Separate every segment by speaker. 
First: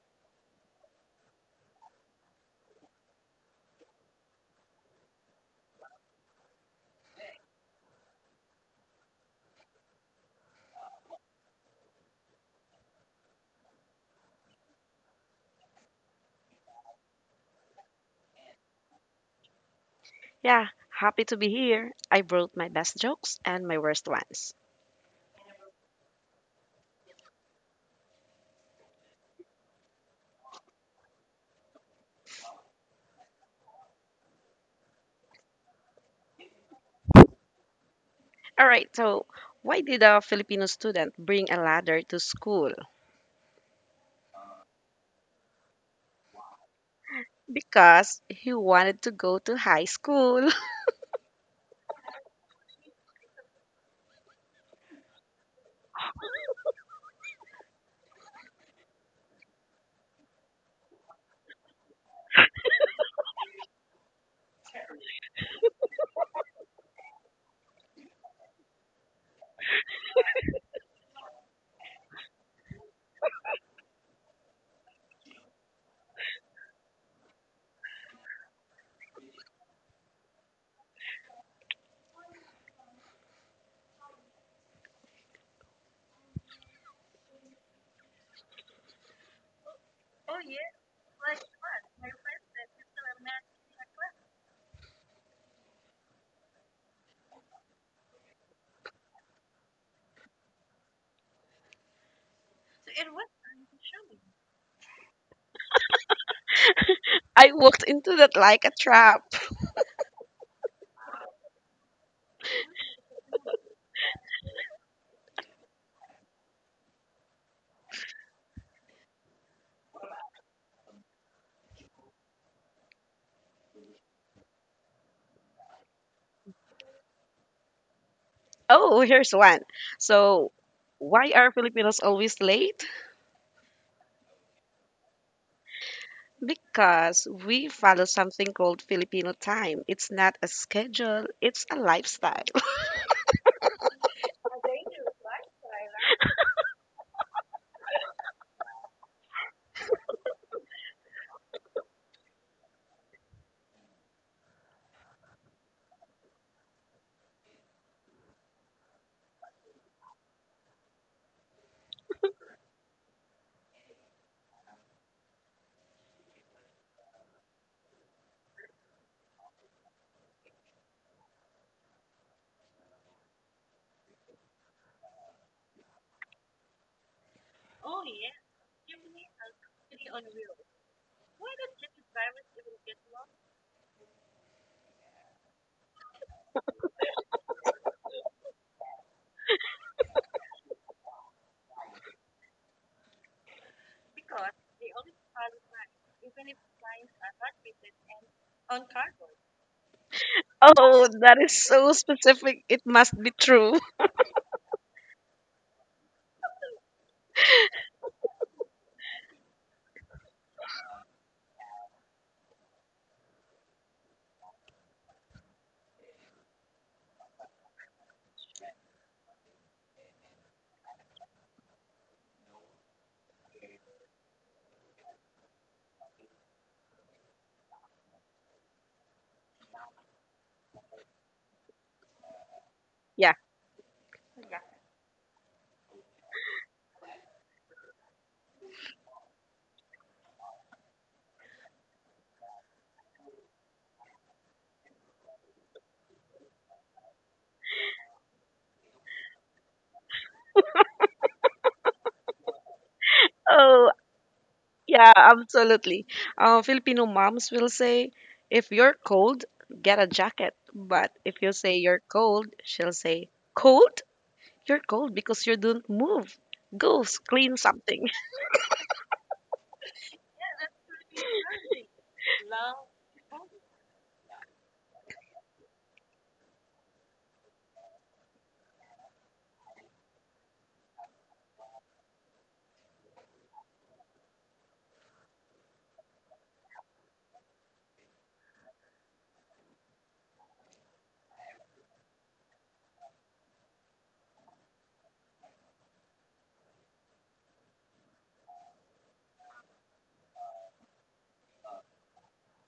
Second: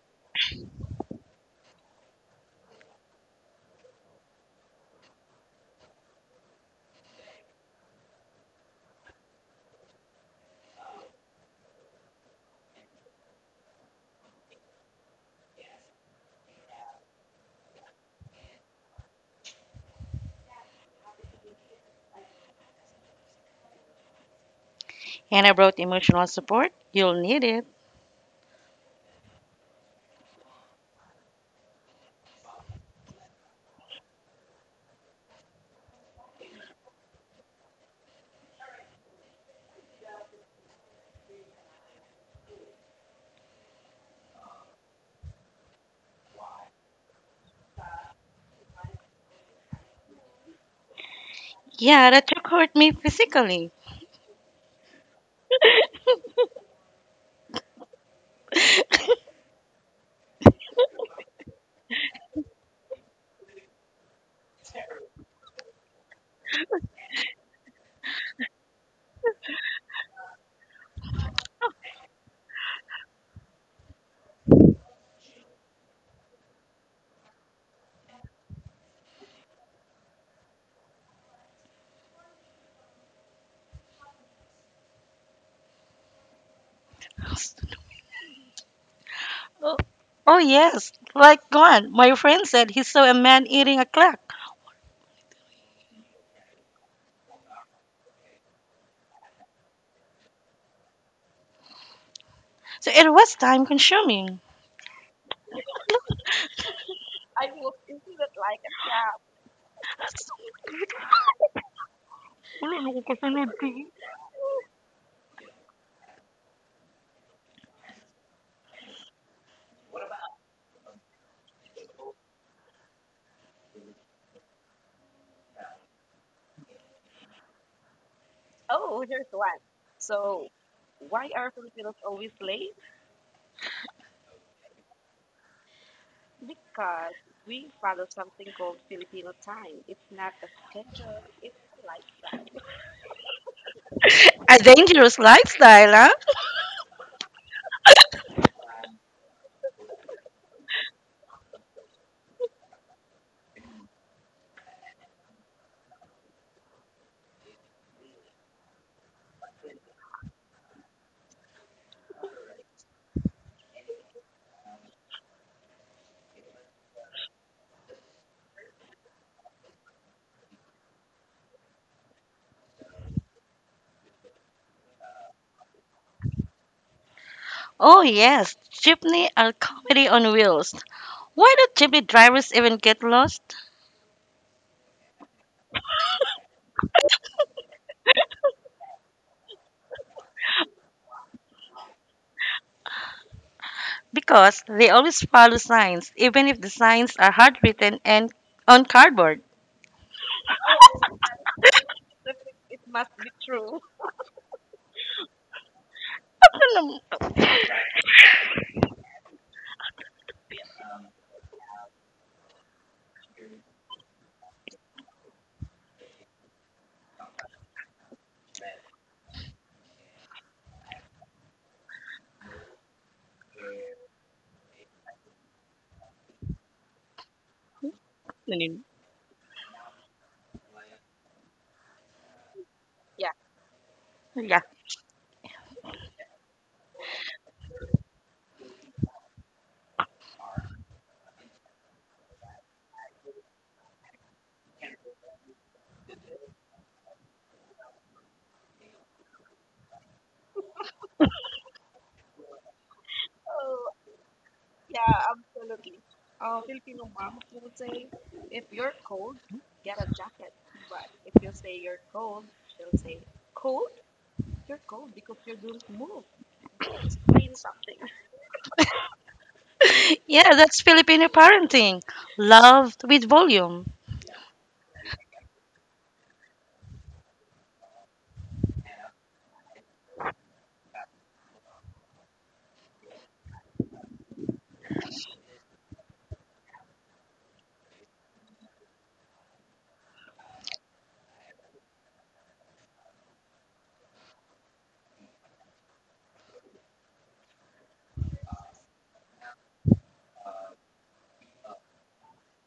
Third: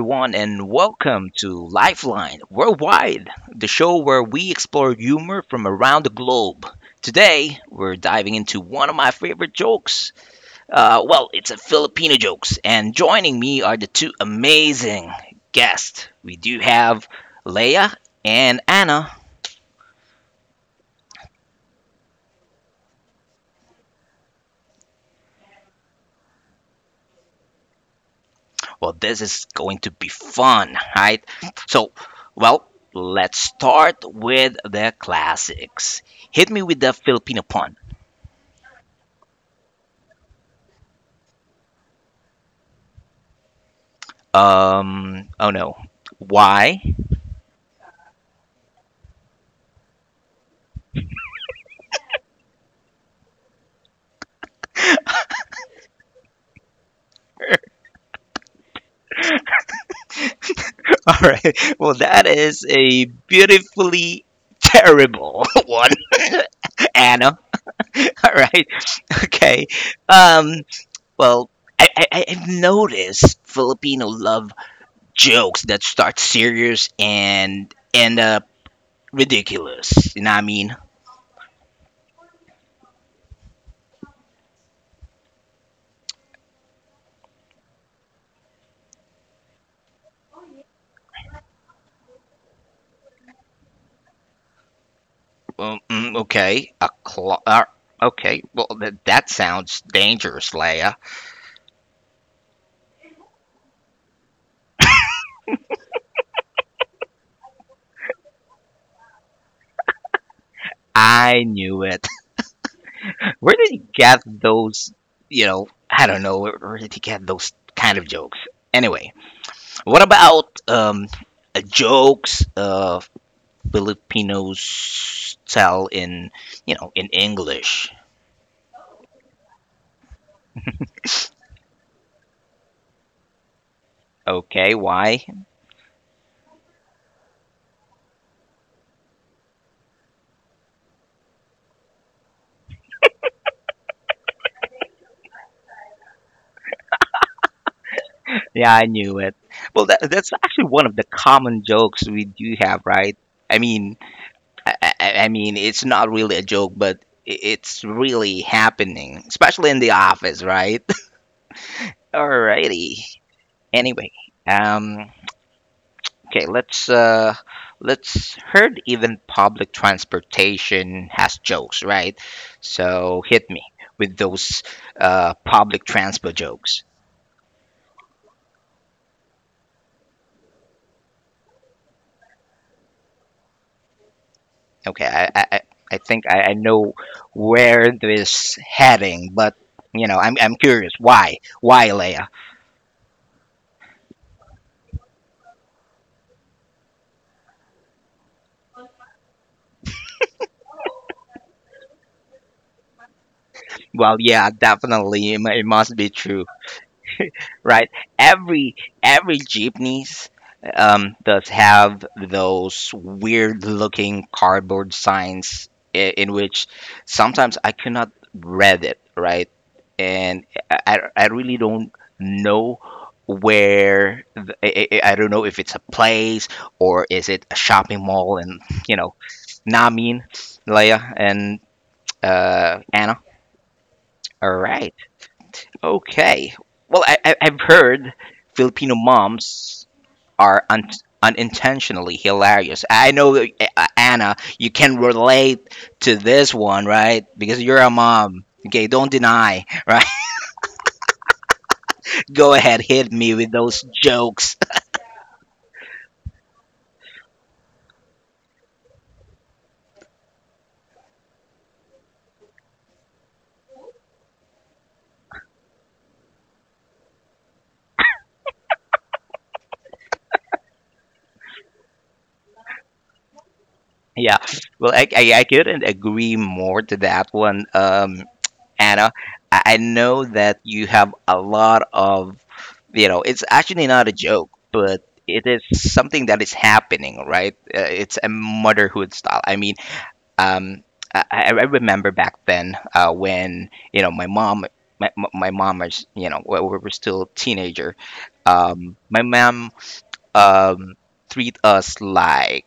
Speaker 1: everyone, and welcome to Lifeline Worldwide, the show where we explore humor from around the globe. Today, we're diving into one of my favorite jokes. It's a Filipino jokes, and joining me are the two amazing guests. We do have Leia and Anna.
Speaker 2: Yeah, happy to be here. I brought my best jokes and my worst ones.
Speaker 3: And I wrote emotional support. You'll need it.
Speaker 1: Well, this is going to be fun, right? So, well, let's start with the classics. Hit me with the Filipino pun.
Speaker 2: All right, so why did a Filipino student bring a ladder to school?
Speaker 1: Oh no. Why?
Speaker 2: Because he wanted to go to high school.
Speaker 3: Yeah, that took hurt me physically.
Speaker 1: All right. Well, that is a beautifully terrible one, Anna. All right. Okay. Um, well, I've noticed Filipino love jokes that start serious and end up ridiculous. You know what I mean?
Speaker 3: Oh yes, like God, my friend said he saw a man eating a clock.
Speaker 1: Okay. A claw. Okay. Well, that sounds dangerous, Leia.
Speaker 3: So it was time consuming.
Speaker 2: I walked into that like a trap.
Speaker 1: I knew it. Where did he get those. I don't know, where did he get those kind of jokes? Anyway, what about jokes Filipinos tell in, you know, in English?
Speaker 2: Oh, here's one. So, why are Filipinos always late?
Speaker 1: Okay, why?
Speaker 2: Because we follow something called Filipino time. It's not a schedule, it's a lifestyle.
Speaker 3: A dangerous lifestyle, huh?
Speaker 1: Yeah, I knew it. Well, that's actually one of the common jokes we do have, right? I mean, I mean, it's not really a joke, but it's really happening, especially in the office, right? Alrighty. Anyway, um, okay, let's heard even public transportation has jokes, right? So hit me with those public transport jokes.
Speaker 3: Oh yes, jeepney are comedy on wheels. Why do jeepney drivers even get lost?
Speaker 1: Okay, I think I know where this heading, but you know, I'm curious why, Leia?
Speaker 3: Because they always follow signs, even if the signs are handwritten and on cardboard.
Speaker 2: Oh, that is so specific. It must be true.
Speaker 1: Well, yeah, definitely, it must be true. Right? Every every jeepneys does have those weird looking cardboard signs in which sometimes I cannot read it, right? And I really don't know where the, I don't know if it's a place or is it a shopping mall and you know Namin, Leia and Anna.
Speaker 2: Yeah.
Speaker 1: All right. Okay. Well, I've heard Filipino moms are unintentionally hilarious. I know, that, Anna, you can relate to this one, right? Because you're a mom. Okay, don't deny, right? Go ahead, hit me with those
Speaker 2: Oh,
Speaker 1: jokes.
Speaker 2: yeah, absolutely. Filipino moms will say, if you're cold, get a jacket. But if you say you're cold, she'll say, cold? You're cold because you don't move. Go clean something.
Speaker 3: Yeah, that's Filipino parenting. Love with volume.
Speaker 1: Yeah. Well, I couldn't agree more to that one. Anna. I know that you have a lot of, you know, it's actually not a joke, but it is something that is happening, right? It's a motherhood style. I mean, um, I remember back then when, you know, my mom, my mom is, you know, we were still teenager. My mom um, treat us like,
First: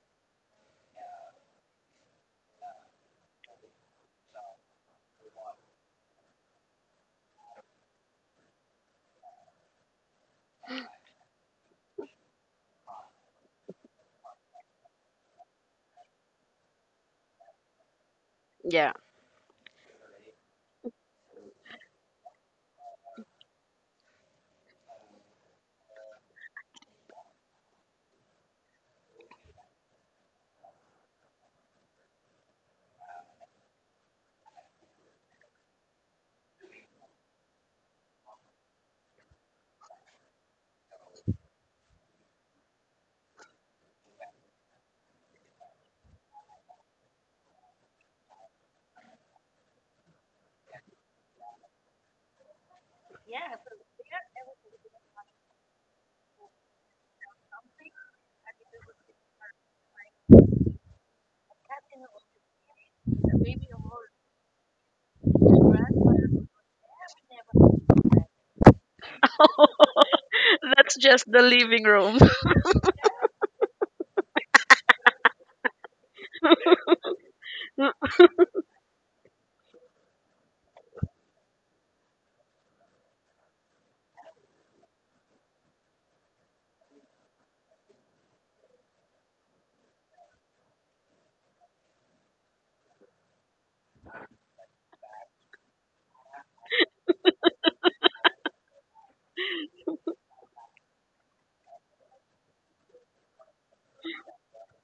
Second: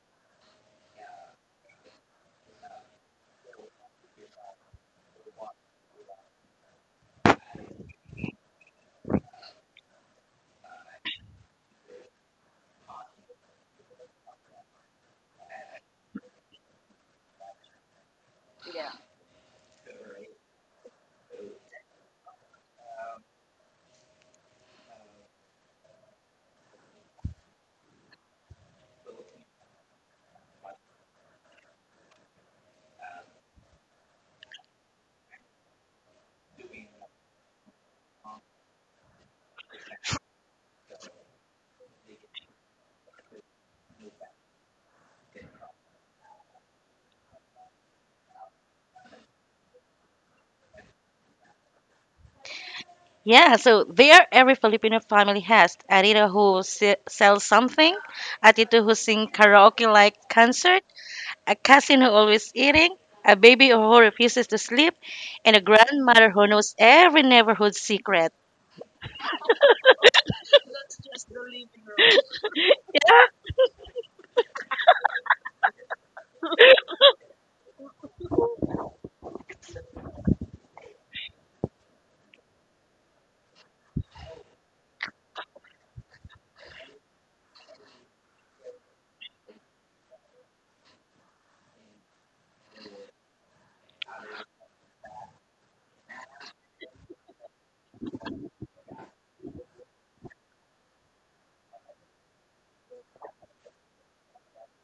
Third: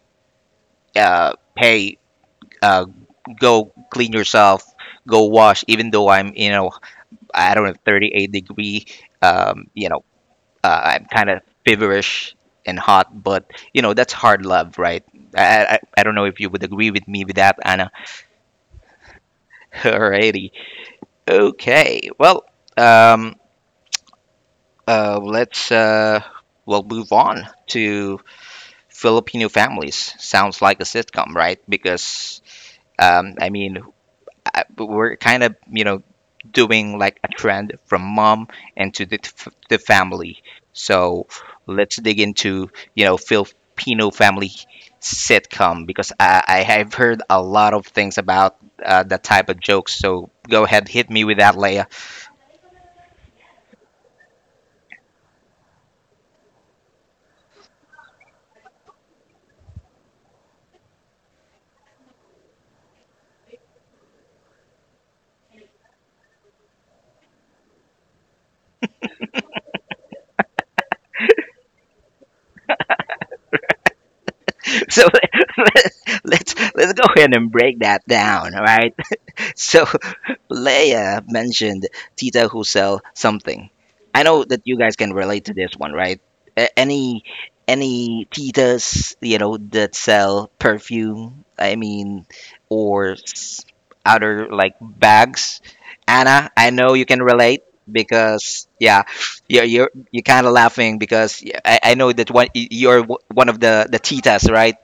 Speaker 1: hey, uh, go clean yourself, go wash, even though I'm, you know, I don't know, 38 degree. You know, I'm kind of feverish and hot, but you know, that's hard love, right? I don't know if you would agree with me with that, Anna.
Speaker 2: Yeah,
Speaker 1: Alrighty. Okay. Well, um, let's we'll move on to Filipino families. Sounds like a sitcom, right? Because I mean, we're kind of you know doing like a trend from mom and to the family, so let's dig into you know Filipino family sitcom because I have heard a lot of things about that type of jokes, so go ahead, hit me with that, Leia.
Speaker 3: Yeah, so there every Filipino family has a who sells something, a tito who sings karaoke like concert, a cousin who always eating, a baby who refuses to sleep, and a grandmother who knows every neighborhood secret.
Speaker 2: that's just the living room.
Speaker 1: So let's go ahead and break that down, all right. So Leia mentioned Tita who sell something. I know that you guys can relate to this one, right? Any titas, you know, that sell perfume, I mean, or s- other like bags. Anna, I know you can relate because yeah, you're kind of laughing because yeah, I know that one one of the titas, right?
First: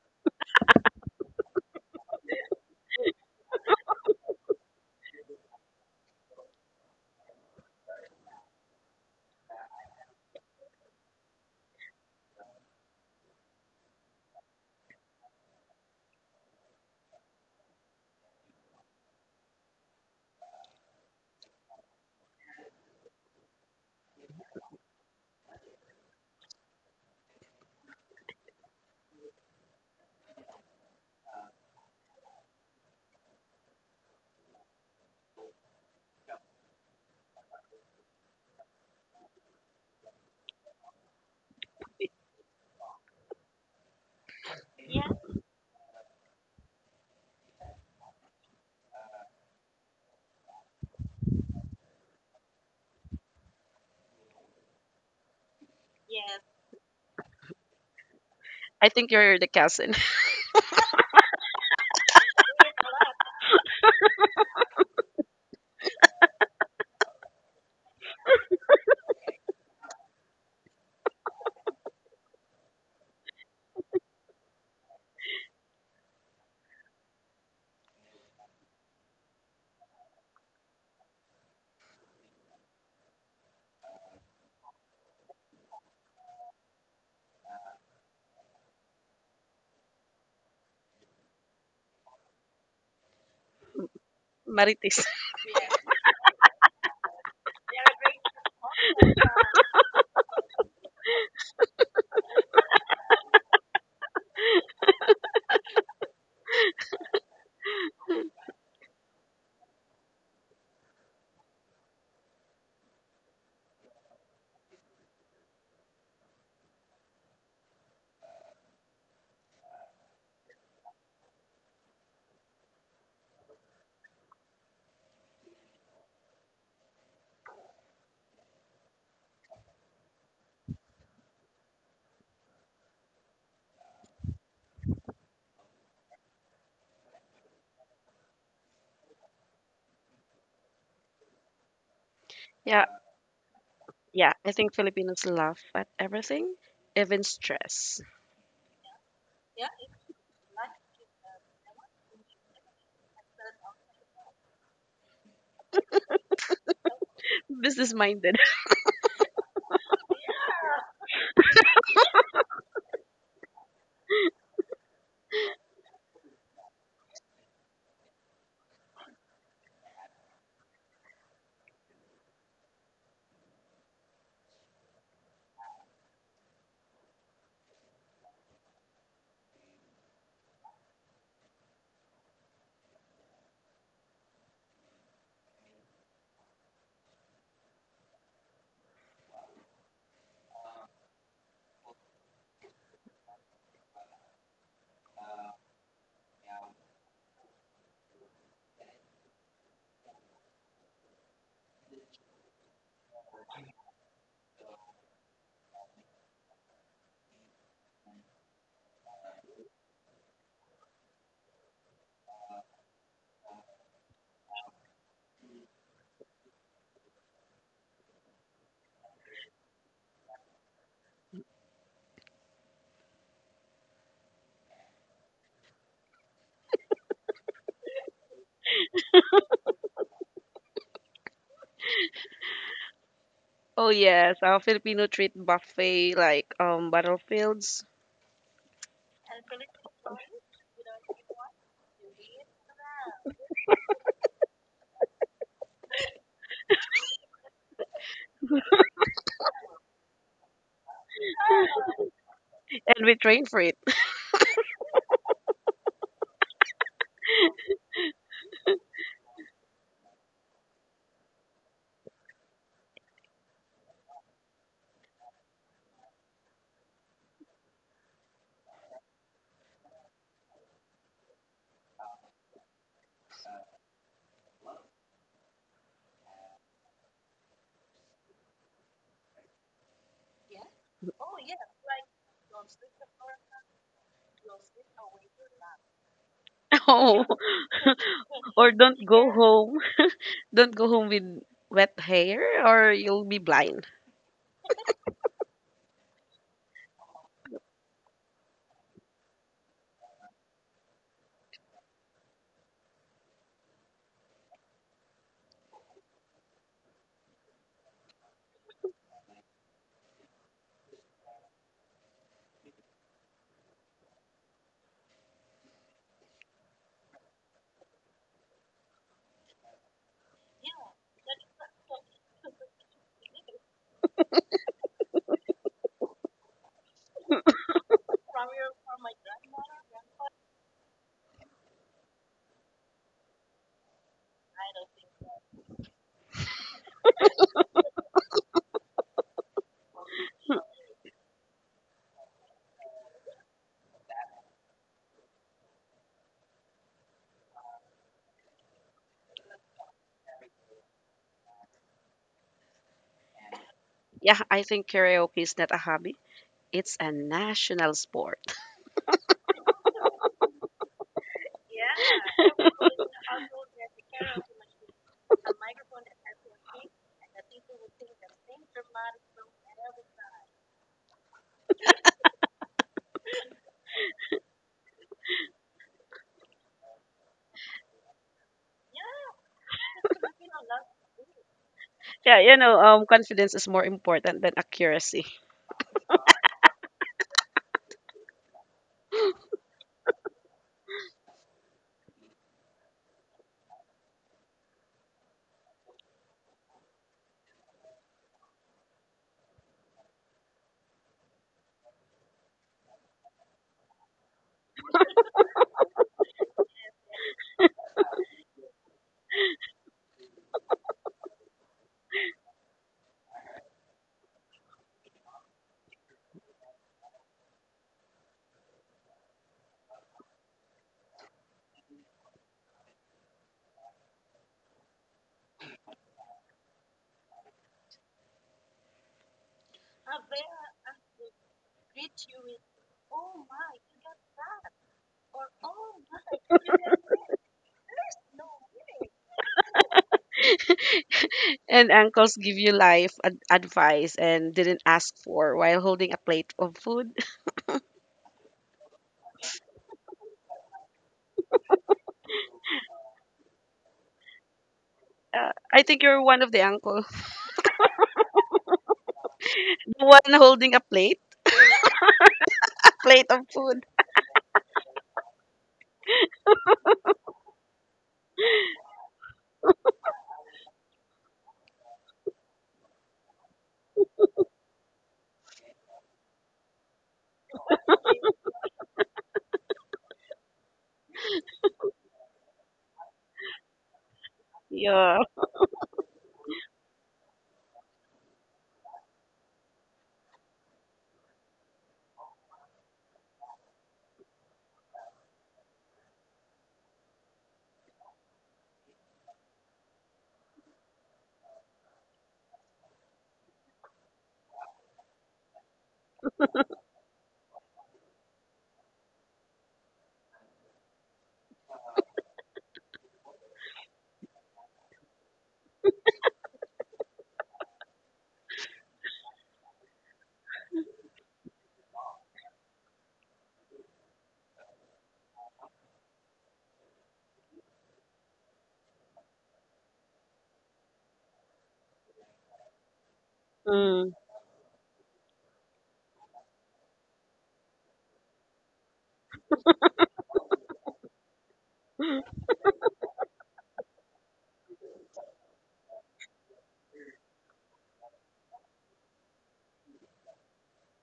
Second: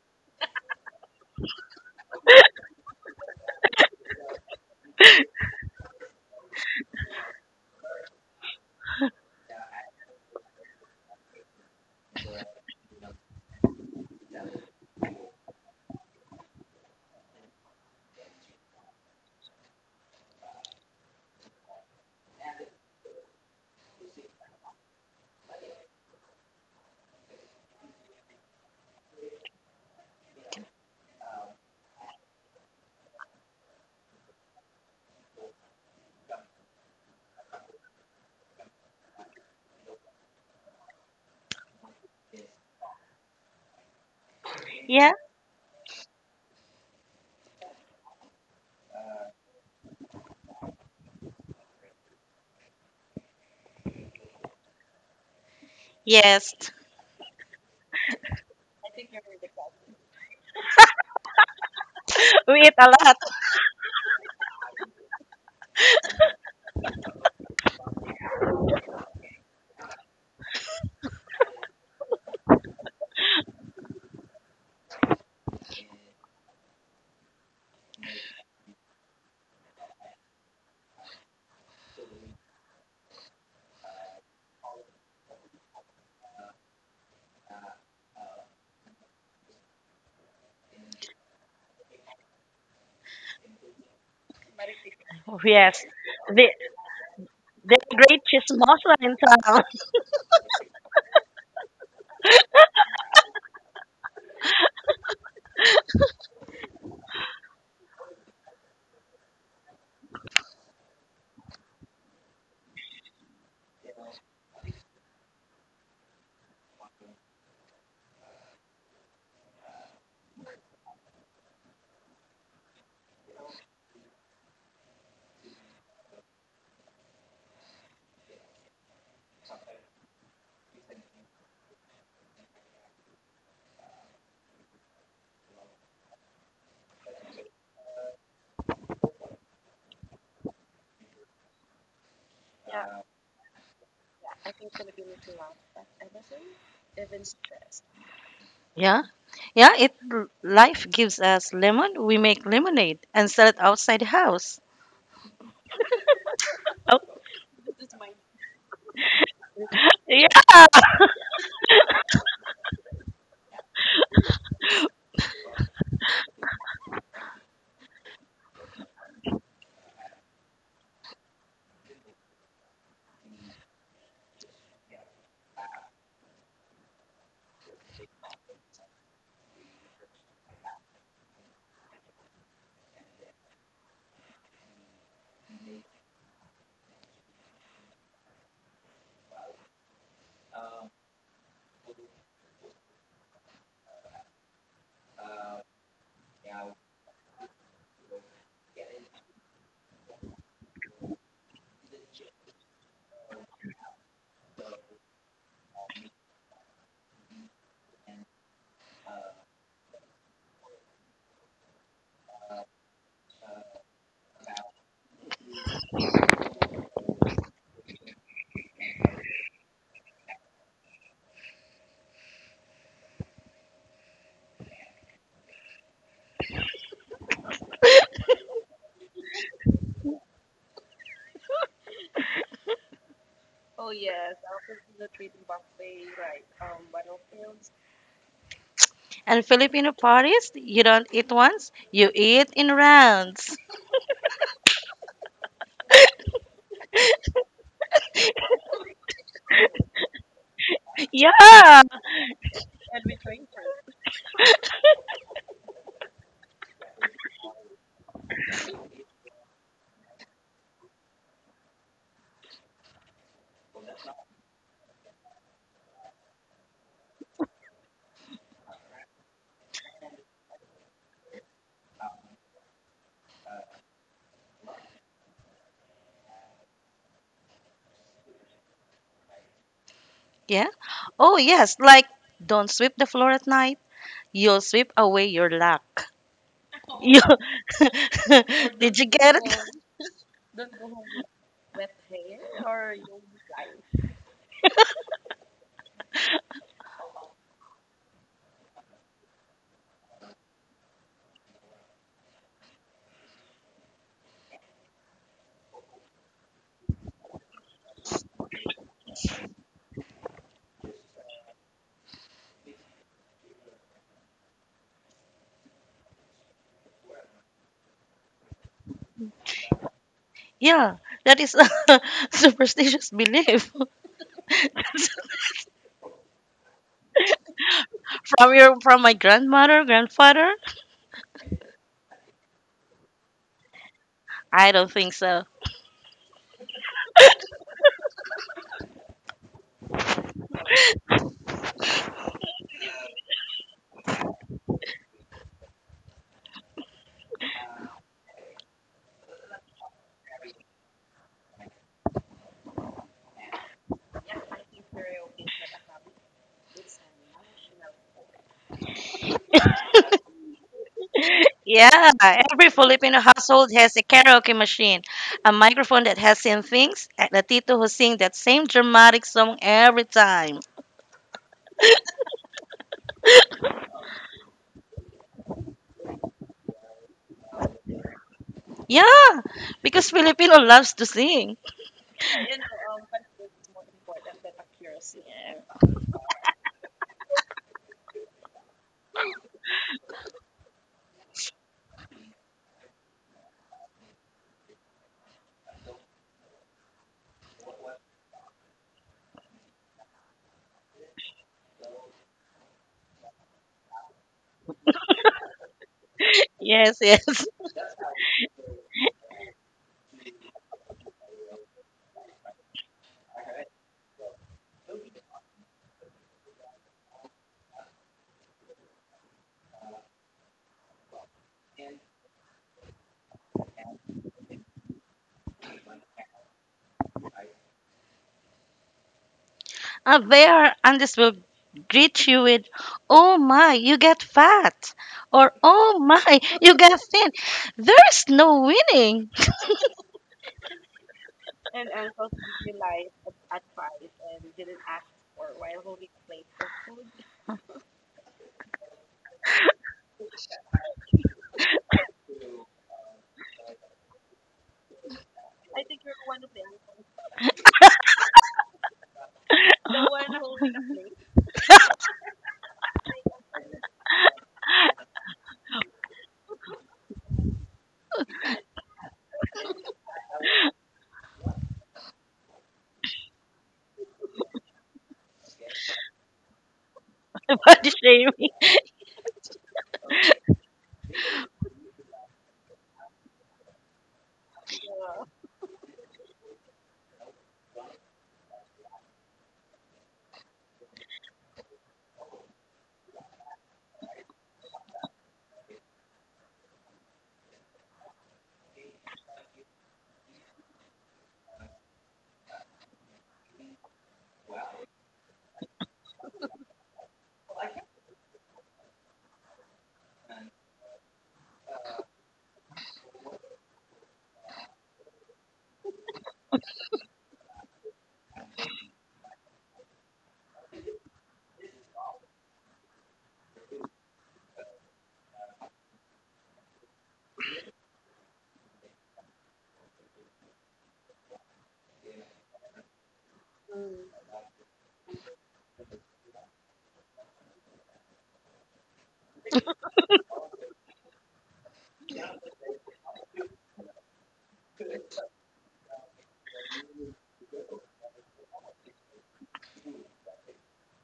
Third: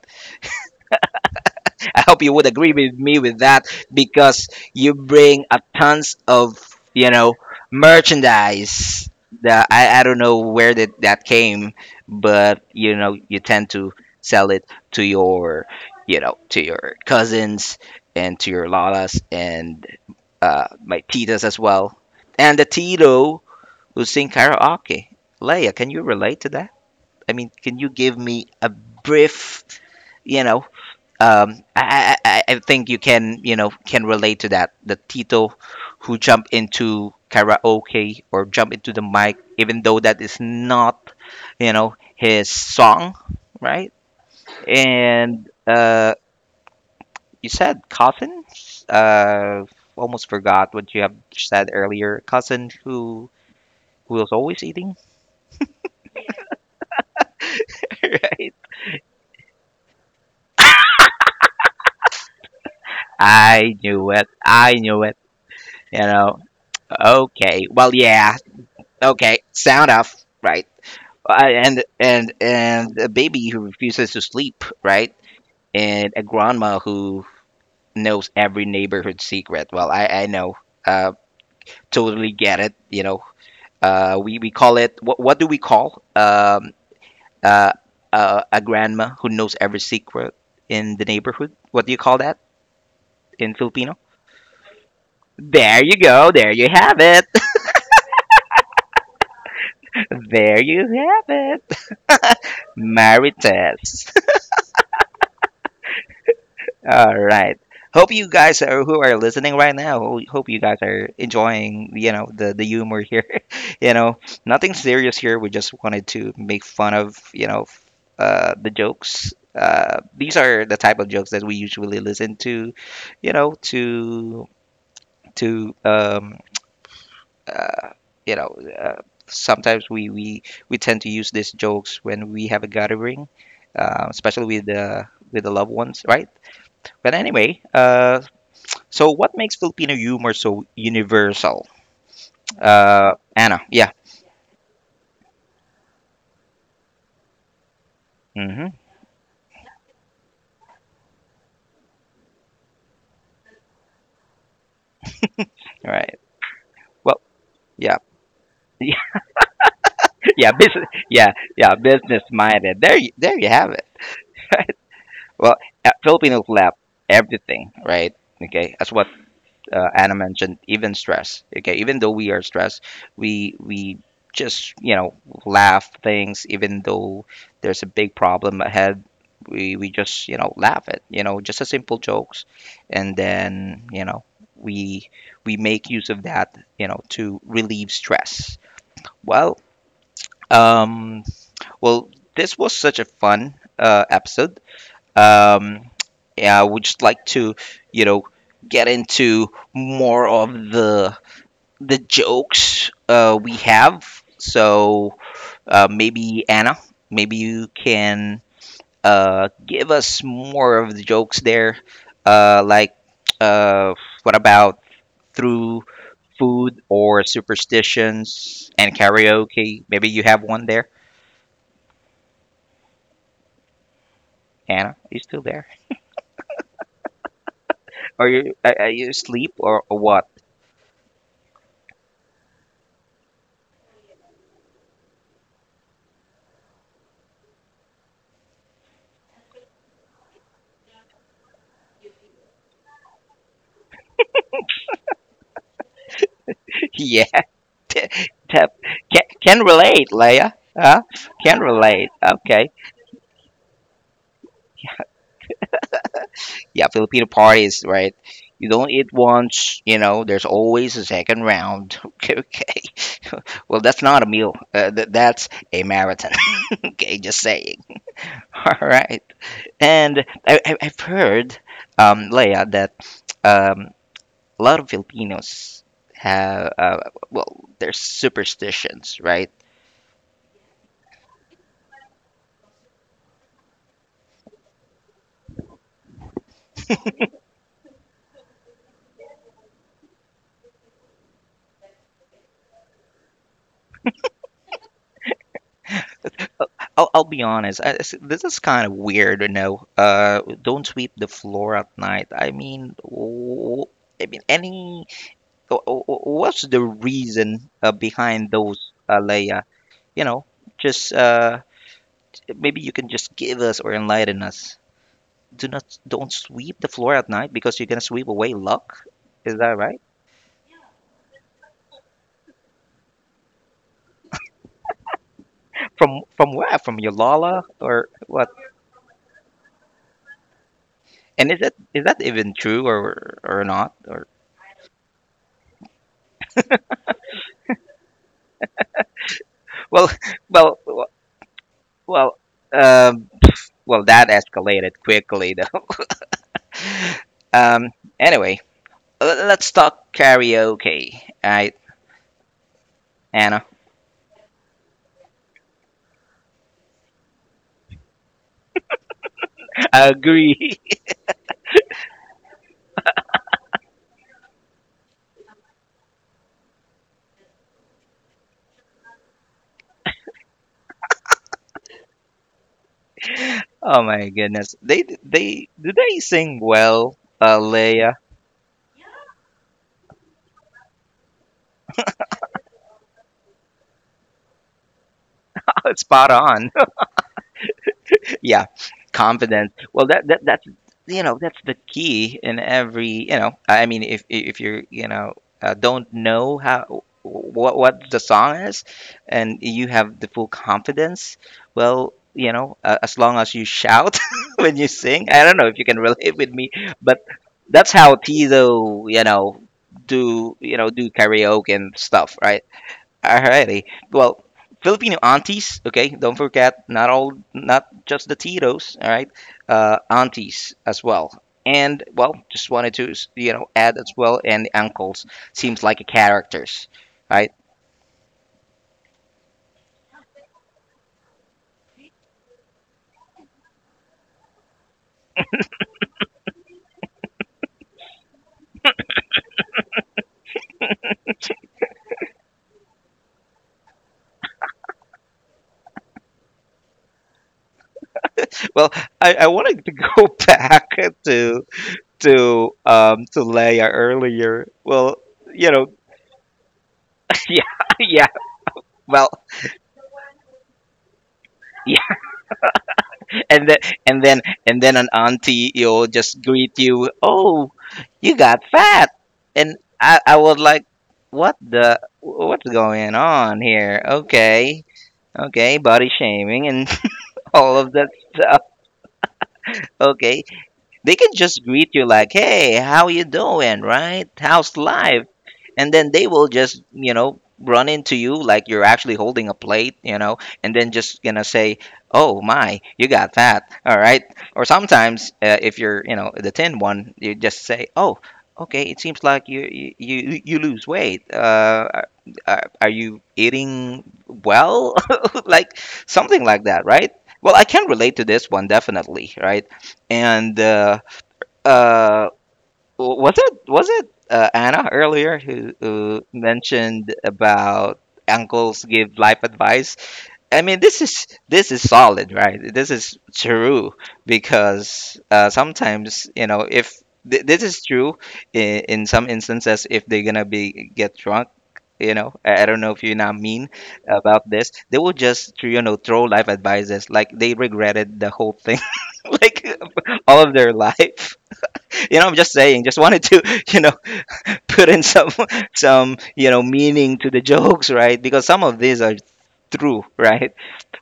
Speaker 1: I hope you would agree with me with that because you bring a tons of you know merchandise. The, I don't know where that came, but you know you tend to sell it to your you know to your cousins and to your lalas and my titas as well, and the tito who sing karaoke. Leia, can you relate to that? I mean, can you give me a brief? You know, I think you can you know can relate to that, the Tito who jump into karaoke or jump into the mic even though that is not you know his song, right?
Speaker 3: Yeah,
Speaker 1: And you said cousin, uh, almost forgot what you have said earlier, cousin who was always eating,
Speaker 3: yes,
Speaker 1: right?
Speaker 2: I think you're the cousin.
Speaker 3: we eat a lot.
Speaker 1: I knew it, I knew it, you know. Okay, well, yeah, okay, sound off, right? I, and a baby who refuses to sleep, right? And a grandma who knows every neighborhood secret. Well, I know, uh, totally get it. You know, we call it, what do we call uh, a grandma who knows every secret in the neighborhood? What do you call that in Filipino?
Speaker 2: Marites.
Speaker 1: There
Speaker 3: Yes,
Speaker 1: you go.
Speaker 3: the
Speaker 1: There you have it.
Speaker 3: the great chismosa in town.
Speaker 1: There you have it. Marites. All right. Hope you guys are, who are listening right now. Hope you guys are enjoying, you know, the humor here. You know, nothing serious here. We just wanted to make fun of, you know, the jokes. These are the type of jokes that we usually listen to, you know, to uh, you know. Uh, sometimes we tend to use these jokes when we have a gathering, especially with the loved ones, right? But anyway, so, what makes Filipino humor so universal?
Speaker 2: Yeah,
Speaker 1: Anna, yeah.
Speaker 2: yeah. I think Filipinos laugh at everything, even stress.
Speaker 1: Mm-hmm.
Speaker 3: Yeah. Yeah, it life gives us lemon, we make lemonade and sell it outside the house.
Speaker 1: All right.
Speaker 3: Oh,
Speaker 1: Well,
Speaker 2: Business
Speaker 1: yeah,
Speaker 2: minded.
Speaker 1: yeah,
Speaker 3: yeah.
Speaker 1: business, yeah, yeah, business minded. There you have it. Well, Filipinos laugh everything, right? Okay, that's what Anna mentioned, even stress. Okay, even though we are stressed, we just you know laugh things. Even though there's a big problem ahead, we just you know laugh at you know just a simple jokes, and then you know we we make use of that you know to relieve stress. Well, um, well, this was such a fun episode. Um, yeah, I would just like to you know get into more of the jokes we have. So maybe Anna, maybe you can give us more of the jokes there. Like, uh, what about through food or superstitions and karaoke? Maybe you have one there. Anna, you still there? Are you asleep or what?
Speaker 2: Oh yes, our Filipino treat buffet like battlefields.
Speaker 3: And Filipino parties, you don't eat once, you eat in rounds.
Speaker 1: Yeah, tap- can relate, Leia. Huh?
Speaker 3: Yeah.
Speaker 1: Can relate. Okay.
Speaker 2: And we train for it.
Speaker 1: Yeah, Filipino parties, right? You don't eat once, you know, there's always a second round. Okay, okay. Well, that's not a meal. That's a marathon. Okay, just saying. All right. And I've heard, Leia, that um, a lot of Filipinos have, there's superstitions, right?
Speaker 3: Yeah. Oh, yes, like don't sweep the floor at night. You'll sweep away your luck. You
Speaker 2: No. Or
Speaker 3: Did you
Speaker 2: don't go
Speaker 3: get it?
Speaker 2: home. Don't go home with wet hair or you'll be blind.
Speaker 1: I'll be honest. I, this is kind of weird, you know. Don't sweep the floor at night. I mean, I mean, any what's the reason behind those, Leia? You know, just maybe you can just give us or enlighten us. Do not Don't sweep the floor at night because you're gonna sweep away luck. Is that right?
Speaker 3: Yeah, that is a superstitious belief.
Speaker 1: From where? From your Lala or what?
Speaker 3: From your from my grandmother, grandfather?
Speaker 1: And is that even true or not? Or
Speaker 3: I don't think so.
Speaker 1: well,
Speaker 2: Hmm.
Speaker 1: well, well, well, um, well, that escalated quickly though. Um, anyway, let's talk karaoke. All right, Anna.
Speaker 2: Yeah, I think karaoke is not a hobby. It's a national sport.
Speaker 1: Agree.
Speaker 3: Yeah, every Filipino household has a karaoke machine, a microphone that has seen things, and a tito who sings that same dramatic song every time.
Speaker 1: Oh my goodness. They do they sing well, Leia?
Speaker 3: Yeah, because Filipino loves to sing.
Speaker 2: Yeah, you know, confidence is more important than accuracy.
Speaker 1: Spot on. Yeah, confidence, well that's you know that's the key in every, you know, I mean, if you're you know don't know how what the song is, and you have the full confidence, well you know as long as you shout when you sing, I don't know if you can relate with me,
Speaker 3: Yes, yes.
Speaker 1: but that's how tito you know do karaoke and stuff, right? Alrighty. Well, Filipino aunties, okay, don't forget, not all, not just the titos, all right, aunties as well. And well, just wanted to, you know, add as well, and the uncles seems like a characters, right?
Speaker 3: Andes will greet you with, "Oh my, you get fat," or "Oh my, you get thin." There's no winning.
Speaker 2: And uncles give you life advice and didn't ask for while holding a plate of food.
Speaker 1: Well, I wanted to go back to to Leia earlier. Well, you
Speaker 2: I
Speaker 1: know,
Speaker 2: think you're one of the uncle,
Speaker 1: yeah, yeah. Well,
Speaker 2: the one holding a plate of
Speaker 1: and then
Speaker 2: food.
Speaker 1: and then an auntie, you'll just greet you, oh, you got fat, and I was like, what's going on here. Okay, okay, body shaming, and
Speaker 3: The
Speaker 1: all
Speaker 3: body
Speaker 1: of that stuff.
Speaker 3: shaming.
Speaker 1: Okay, they can just greet you like, hey, how you doing, right? How's
Speaker 2: Yeah.
Speaker 1: life? And then they will just run into you like you're actually holding a plate. And then just gonna say, oh my, you got that. All right, or sometimes, if you're, the thin one, you just say, oh, okay, it seems like you lose weight. Are you eating well? Like, something like that, right? Well, I can relate to this one definitely, right? And uh, was it Anna earlier, who mentioned about uncles give life advice? I mean, this is solid, right? This is true because, sometimes, if this is true in some instances, if they're gonna be get drunk. I don't know if you're not mean
Speaker 2: Hmm.
Speaker 1: about this. They will just, throw life advices like they regretted the whole thing, like all of their life. I'm just saying, just wanted to put in some some meaning to the jokes, right? Because some of these are true, right?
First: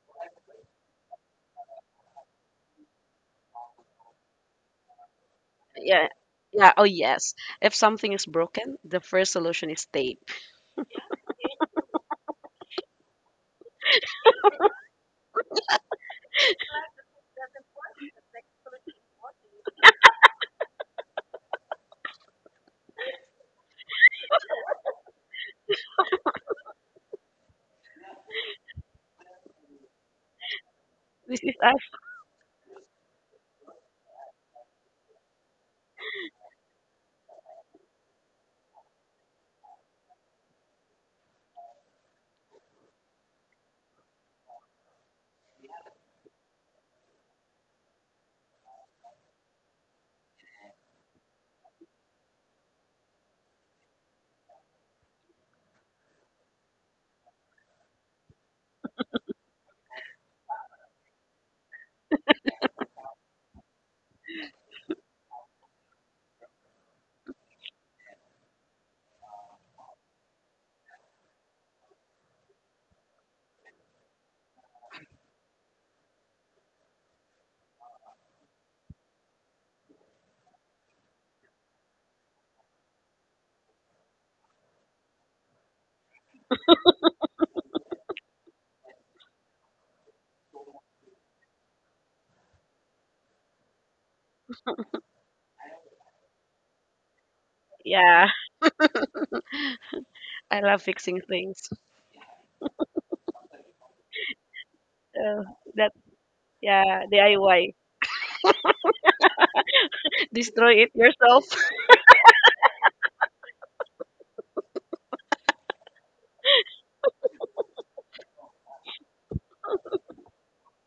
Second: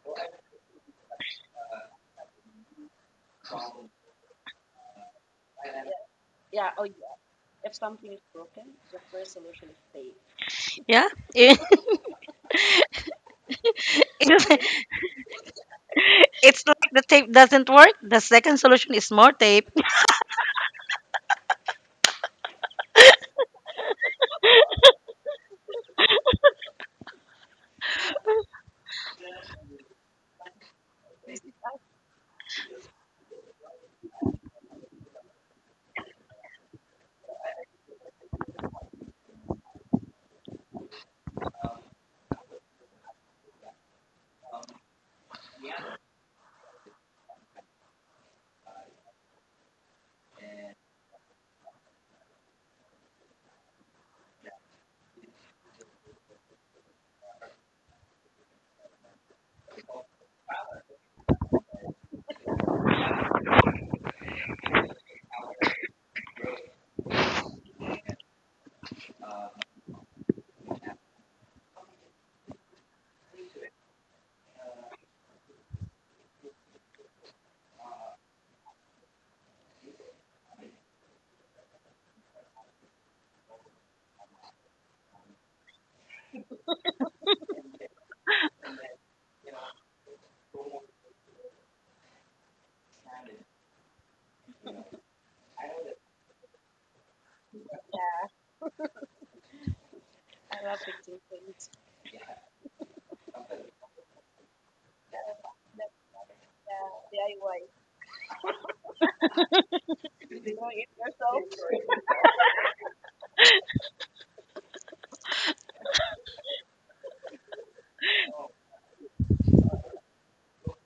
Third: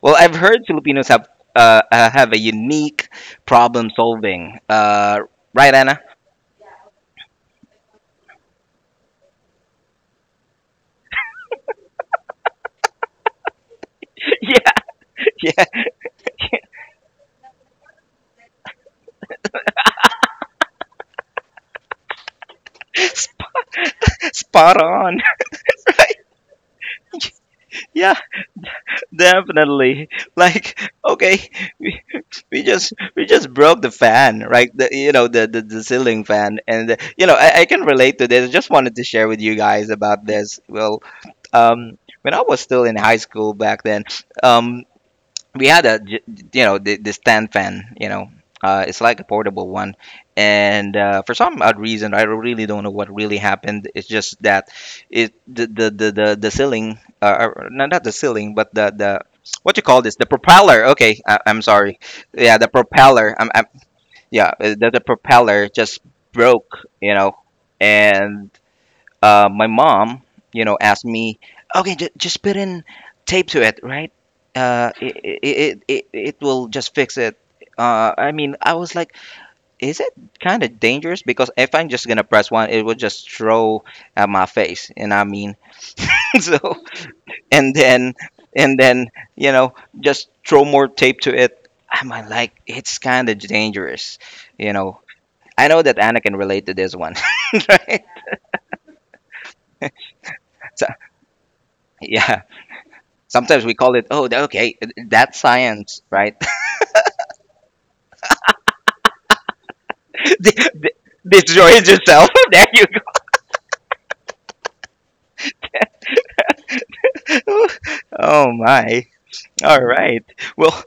Speaker 1: Well, I've heard Filipinos have a unique problem solving, right, Anna?
Speaker 2: Yeah. Yeah. Oh, yes. If something is broken, the first solution is tape.
Speaker 3: Yeah, it's,
Speaker 1: Yeah, yeah.
Speaker 3: it's like the tape doesn't work. The second solution is more tape.
Speaker 1: Spot on. Yeah. Definitely. Like, okay,
Speaker 2: This is us.
Speaker 1: we, we just broke the fan, right? The ceiling fan, and, I can relate to this. I just wanted to share with you guys about this. Well, when I was still in high school back then. um, we had a the stand fan. It's like a portable one. And, for some odd reason, I really don't know what really happened. It's just that it the ceiling, or not the ceiling, but the what you call this, the propeller. Okay, I'm sorry. Yeah, the propeller. I'm yeah. The propeller just broke. And, my mom, asked me, okay, just put in tape to it, right? It, it will just fix it. I mean, I was like, is it kind of dangerous? Because if I'm just gonna press one, it will just throw at my face. And I mean, so, and then just throw more tape to it. I'm like, it's kind of dangerous, you know. I know that Anna can relate to this one, right?
Speaker 2: Yeah. I love
Speaker 1: So,
Speaker 2: fixing things.
Speaker 1: yeah. Sometimes we call it, oh, okay, that's
Speaker 2: Uh, that,
Speaker 1: science, right?
Speaker 2: yeah, DIY. Destroy it yourself.
Speaker 1: Disjoin yourself. There you go. Oh my. All right. Well,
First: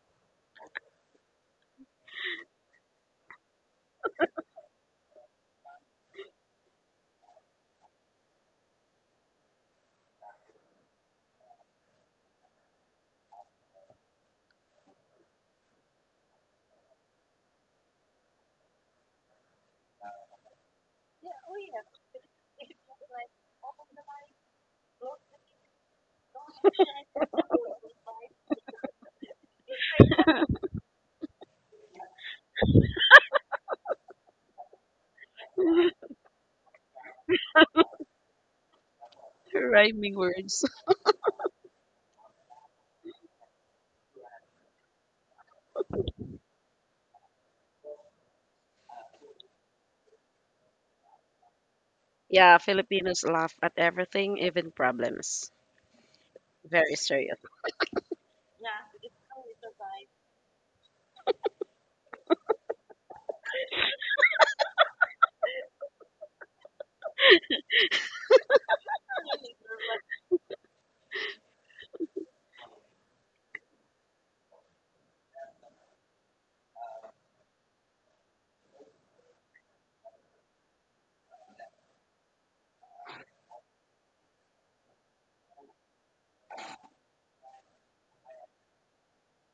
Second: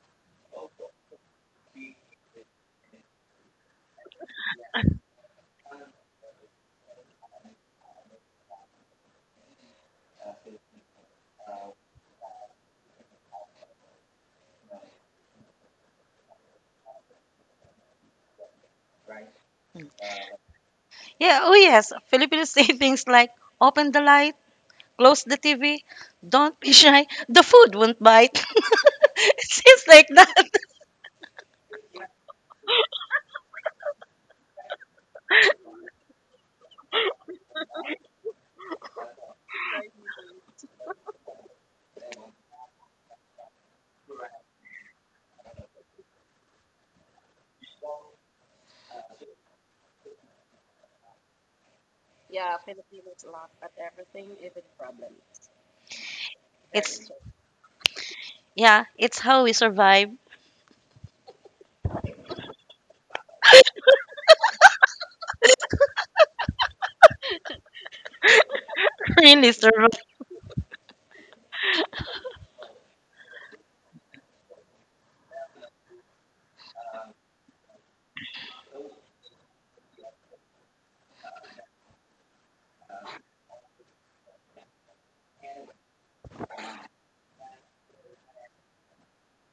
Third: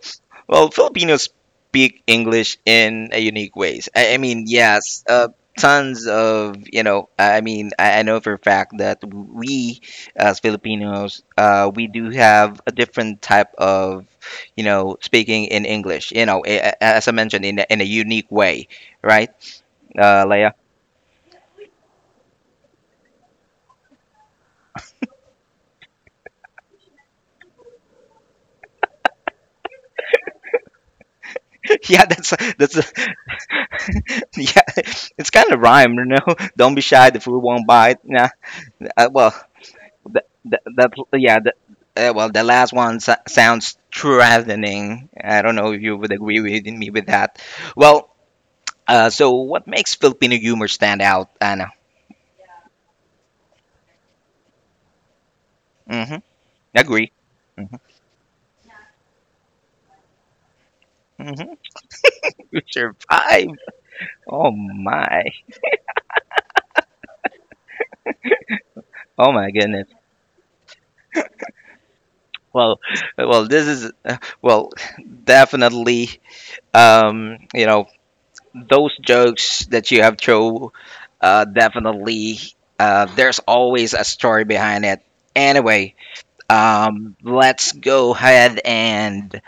Speaker 1: well, Filipinos speak English in a unique ways. I mean, yes, tons of. I mean, I know for a fact that we, as Filipinos, we do have a different type of speaking in English. You know, as I mentioned, in a unique way, right, Leia?
Speaker 3: Yeah, oh yes. Filipinos say things like open the light, close the TV, don't be shy, the food won't bite. It seems like that.
Speaker 1: Yeah, that's a, yeah. It's kind of rhyme, you know. Don't be shy, the food won't bite. Yeah, well,
Speaker 2: Rhyming
Speaker 1: that, that,
Speaker 2: words.
Speaker 1: that yeah, that, well, the last one sounds threatening. I don't know if you would agree with me with that. Well, so what makes Filipino humor stand out, Anna?
Speaker 2: Yeah, Filipinos laugh at everything, even problems.
Speaker 1: Mm-hmm.
Speaker 2: Very
Speaker 3: It's
Speaker 1: Agree.
Speaker 2: serious.
Speaker 1: Mm-hmm.
Speaker 3: Yeah, it's how we survive.
Speaker 1: Mm-hmm. You survived. Oh my. Oh
Speaker 3: Really
Speaker 1: my goodness.
Speaker 3: survive.
Speaker 1: Well, well, this is, well, definitely. You know, those jokes that you have throw, definitely, there's always a story behind it anyway. Let's go ahead and,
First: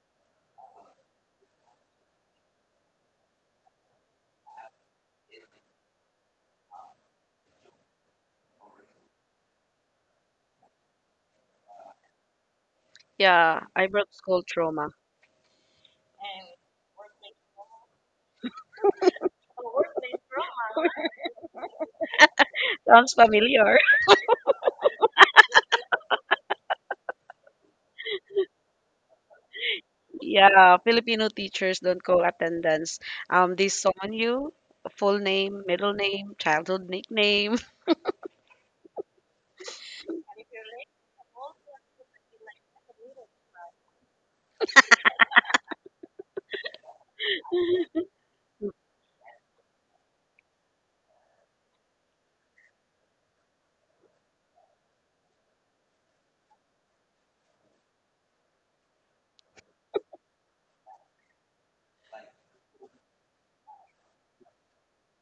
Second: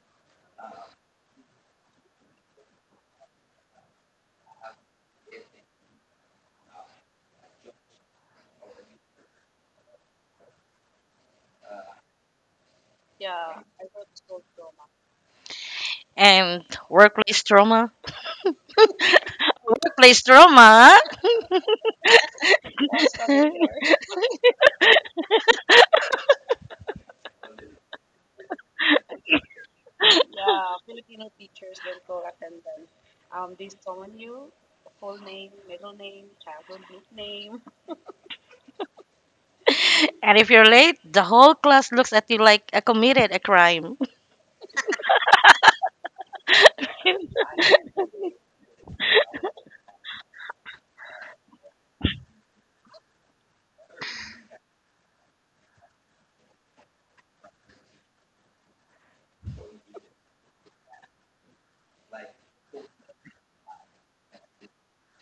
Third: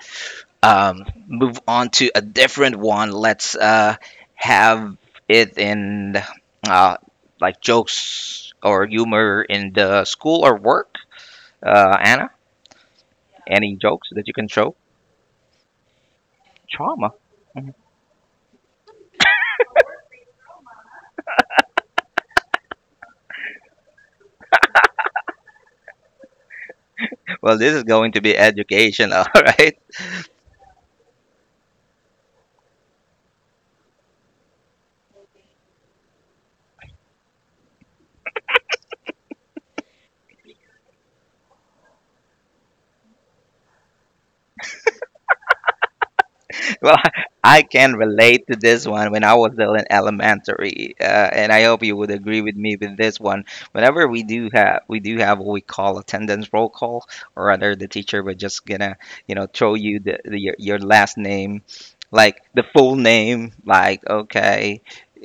Speaker 1: move on to a different one. Let's, have it in, uh, like jokes or humor in the school or work, Anna.
Speaker 2: Yeah,
Speaker 1: Any
Speaker 2: I
Speaker 1: jokes
Speaker 2: brought
Speaker 1: that you
Speaker 2: school
Speaker 1: can throw?
Speaker 2: trauma.
Speaker 3: And
Speaker 1: Trauma.
Speaker 3: workplace trauma. Workplace trauma.
Speaker 2: Sounds
Speaker 3: And
Speaker 2: familiar.
Speaker 1: Well, this is going to be education. All right.
Speaker 2: Yeah, Filipino teachers don't call attendance. They summon you, full name, middle name, childhood nickname.
Speaker 3: if you're late, the whole class looks at you like I committed a crime.
Speaker 1: Well, I can relate to this one when I was still in elementary, and I hope you would agree with me with this one. Whenever we do have, what we call attendance roll call, or rather the teacher would just gonna throw you the your last name, like the full name, like okay,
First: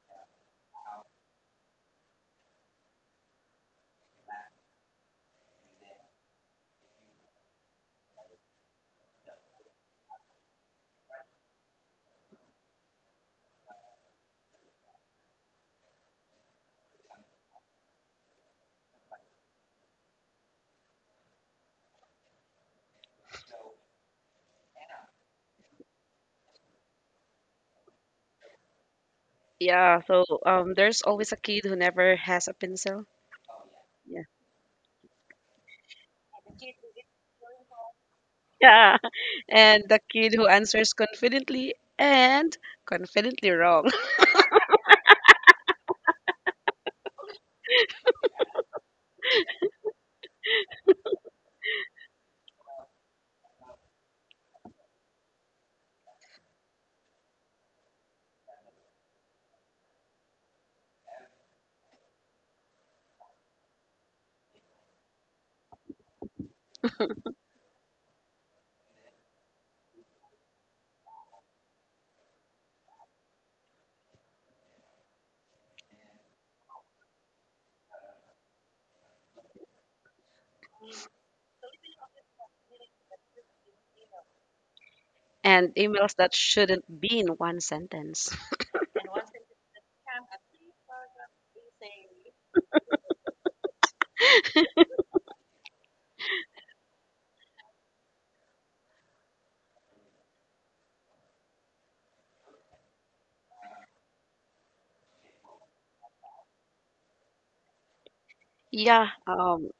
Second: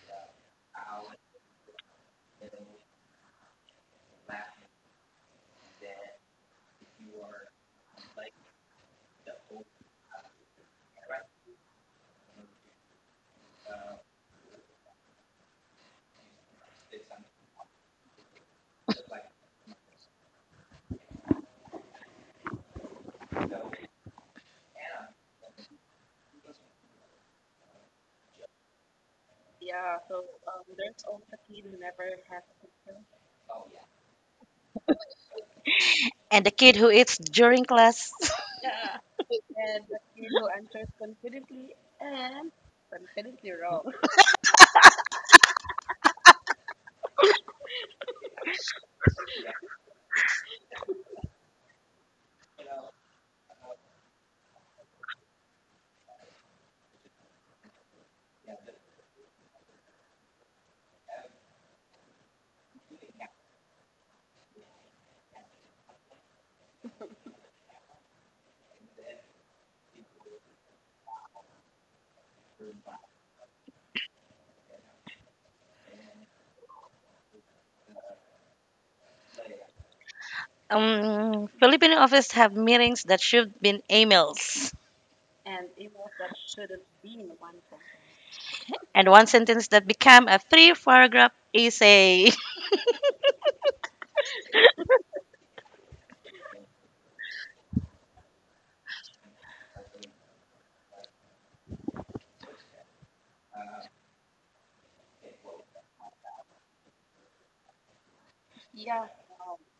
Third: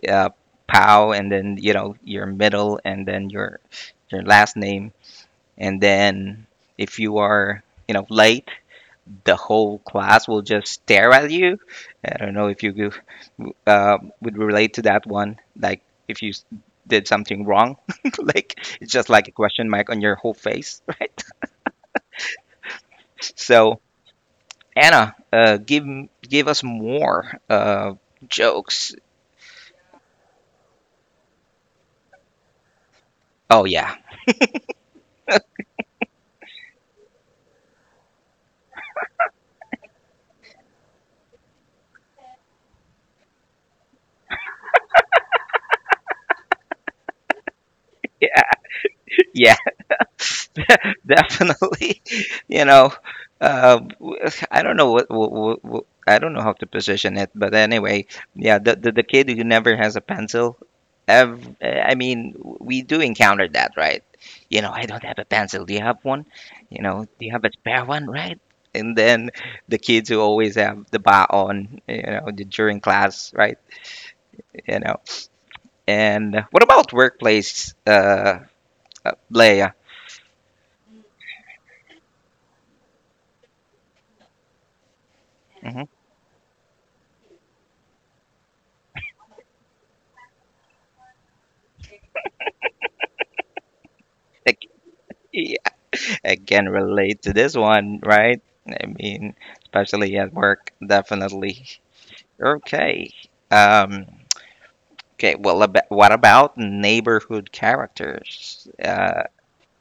Speaker 1: uh, Pow, and then you know your middle, and then your last name, and then if you are, late, the whole class will just stare at you. I don't know if you would relate to that one. Like, if you did something wrong, like it's just like a question mark on your whole face, right? So Anna, give us more, jokes.
Speaker 2: Yeah, so there's always a kid who never has a pencil.
Speaker 1: Oh yeah,
Speaker 2: Yeah.
Speaker 3: And the kid who eats during class.
Speaker 2: Yeah. And the kid who answers confidently and confidently wrong.
Speaker 1: yeah, yeah. Definitely. You know, uh, w- I don't know what I don't know how to position it, but anyway, yeah, the kid who never has a pencil. I mean, we do encounter that, right? You know, I don't have a pencil, do you have one? You know, do you have a spare one, right? And then the kids who always have the ba on, you know, during class, right? You know, and what about workplace, Leia?
Speaker 3: Filipino office have meetings that should been emails.
Speaker 2: And
Speaker 1: Mhm.
Speaker 2: emails that shouldn't be in one sentence.
Speaker 3: And one sentence that become a three paragraph essay.
Speaker 1: Like, again, relate to this one, right? I mean, especially at work, definitely. Okay. Um, okay. Well, what about neighborhood characters?
Speaker 2: Yeah.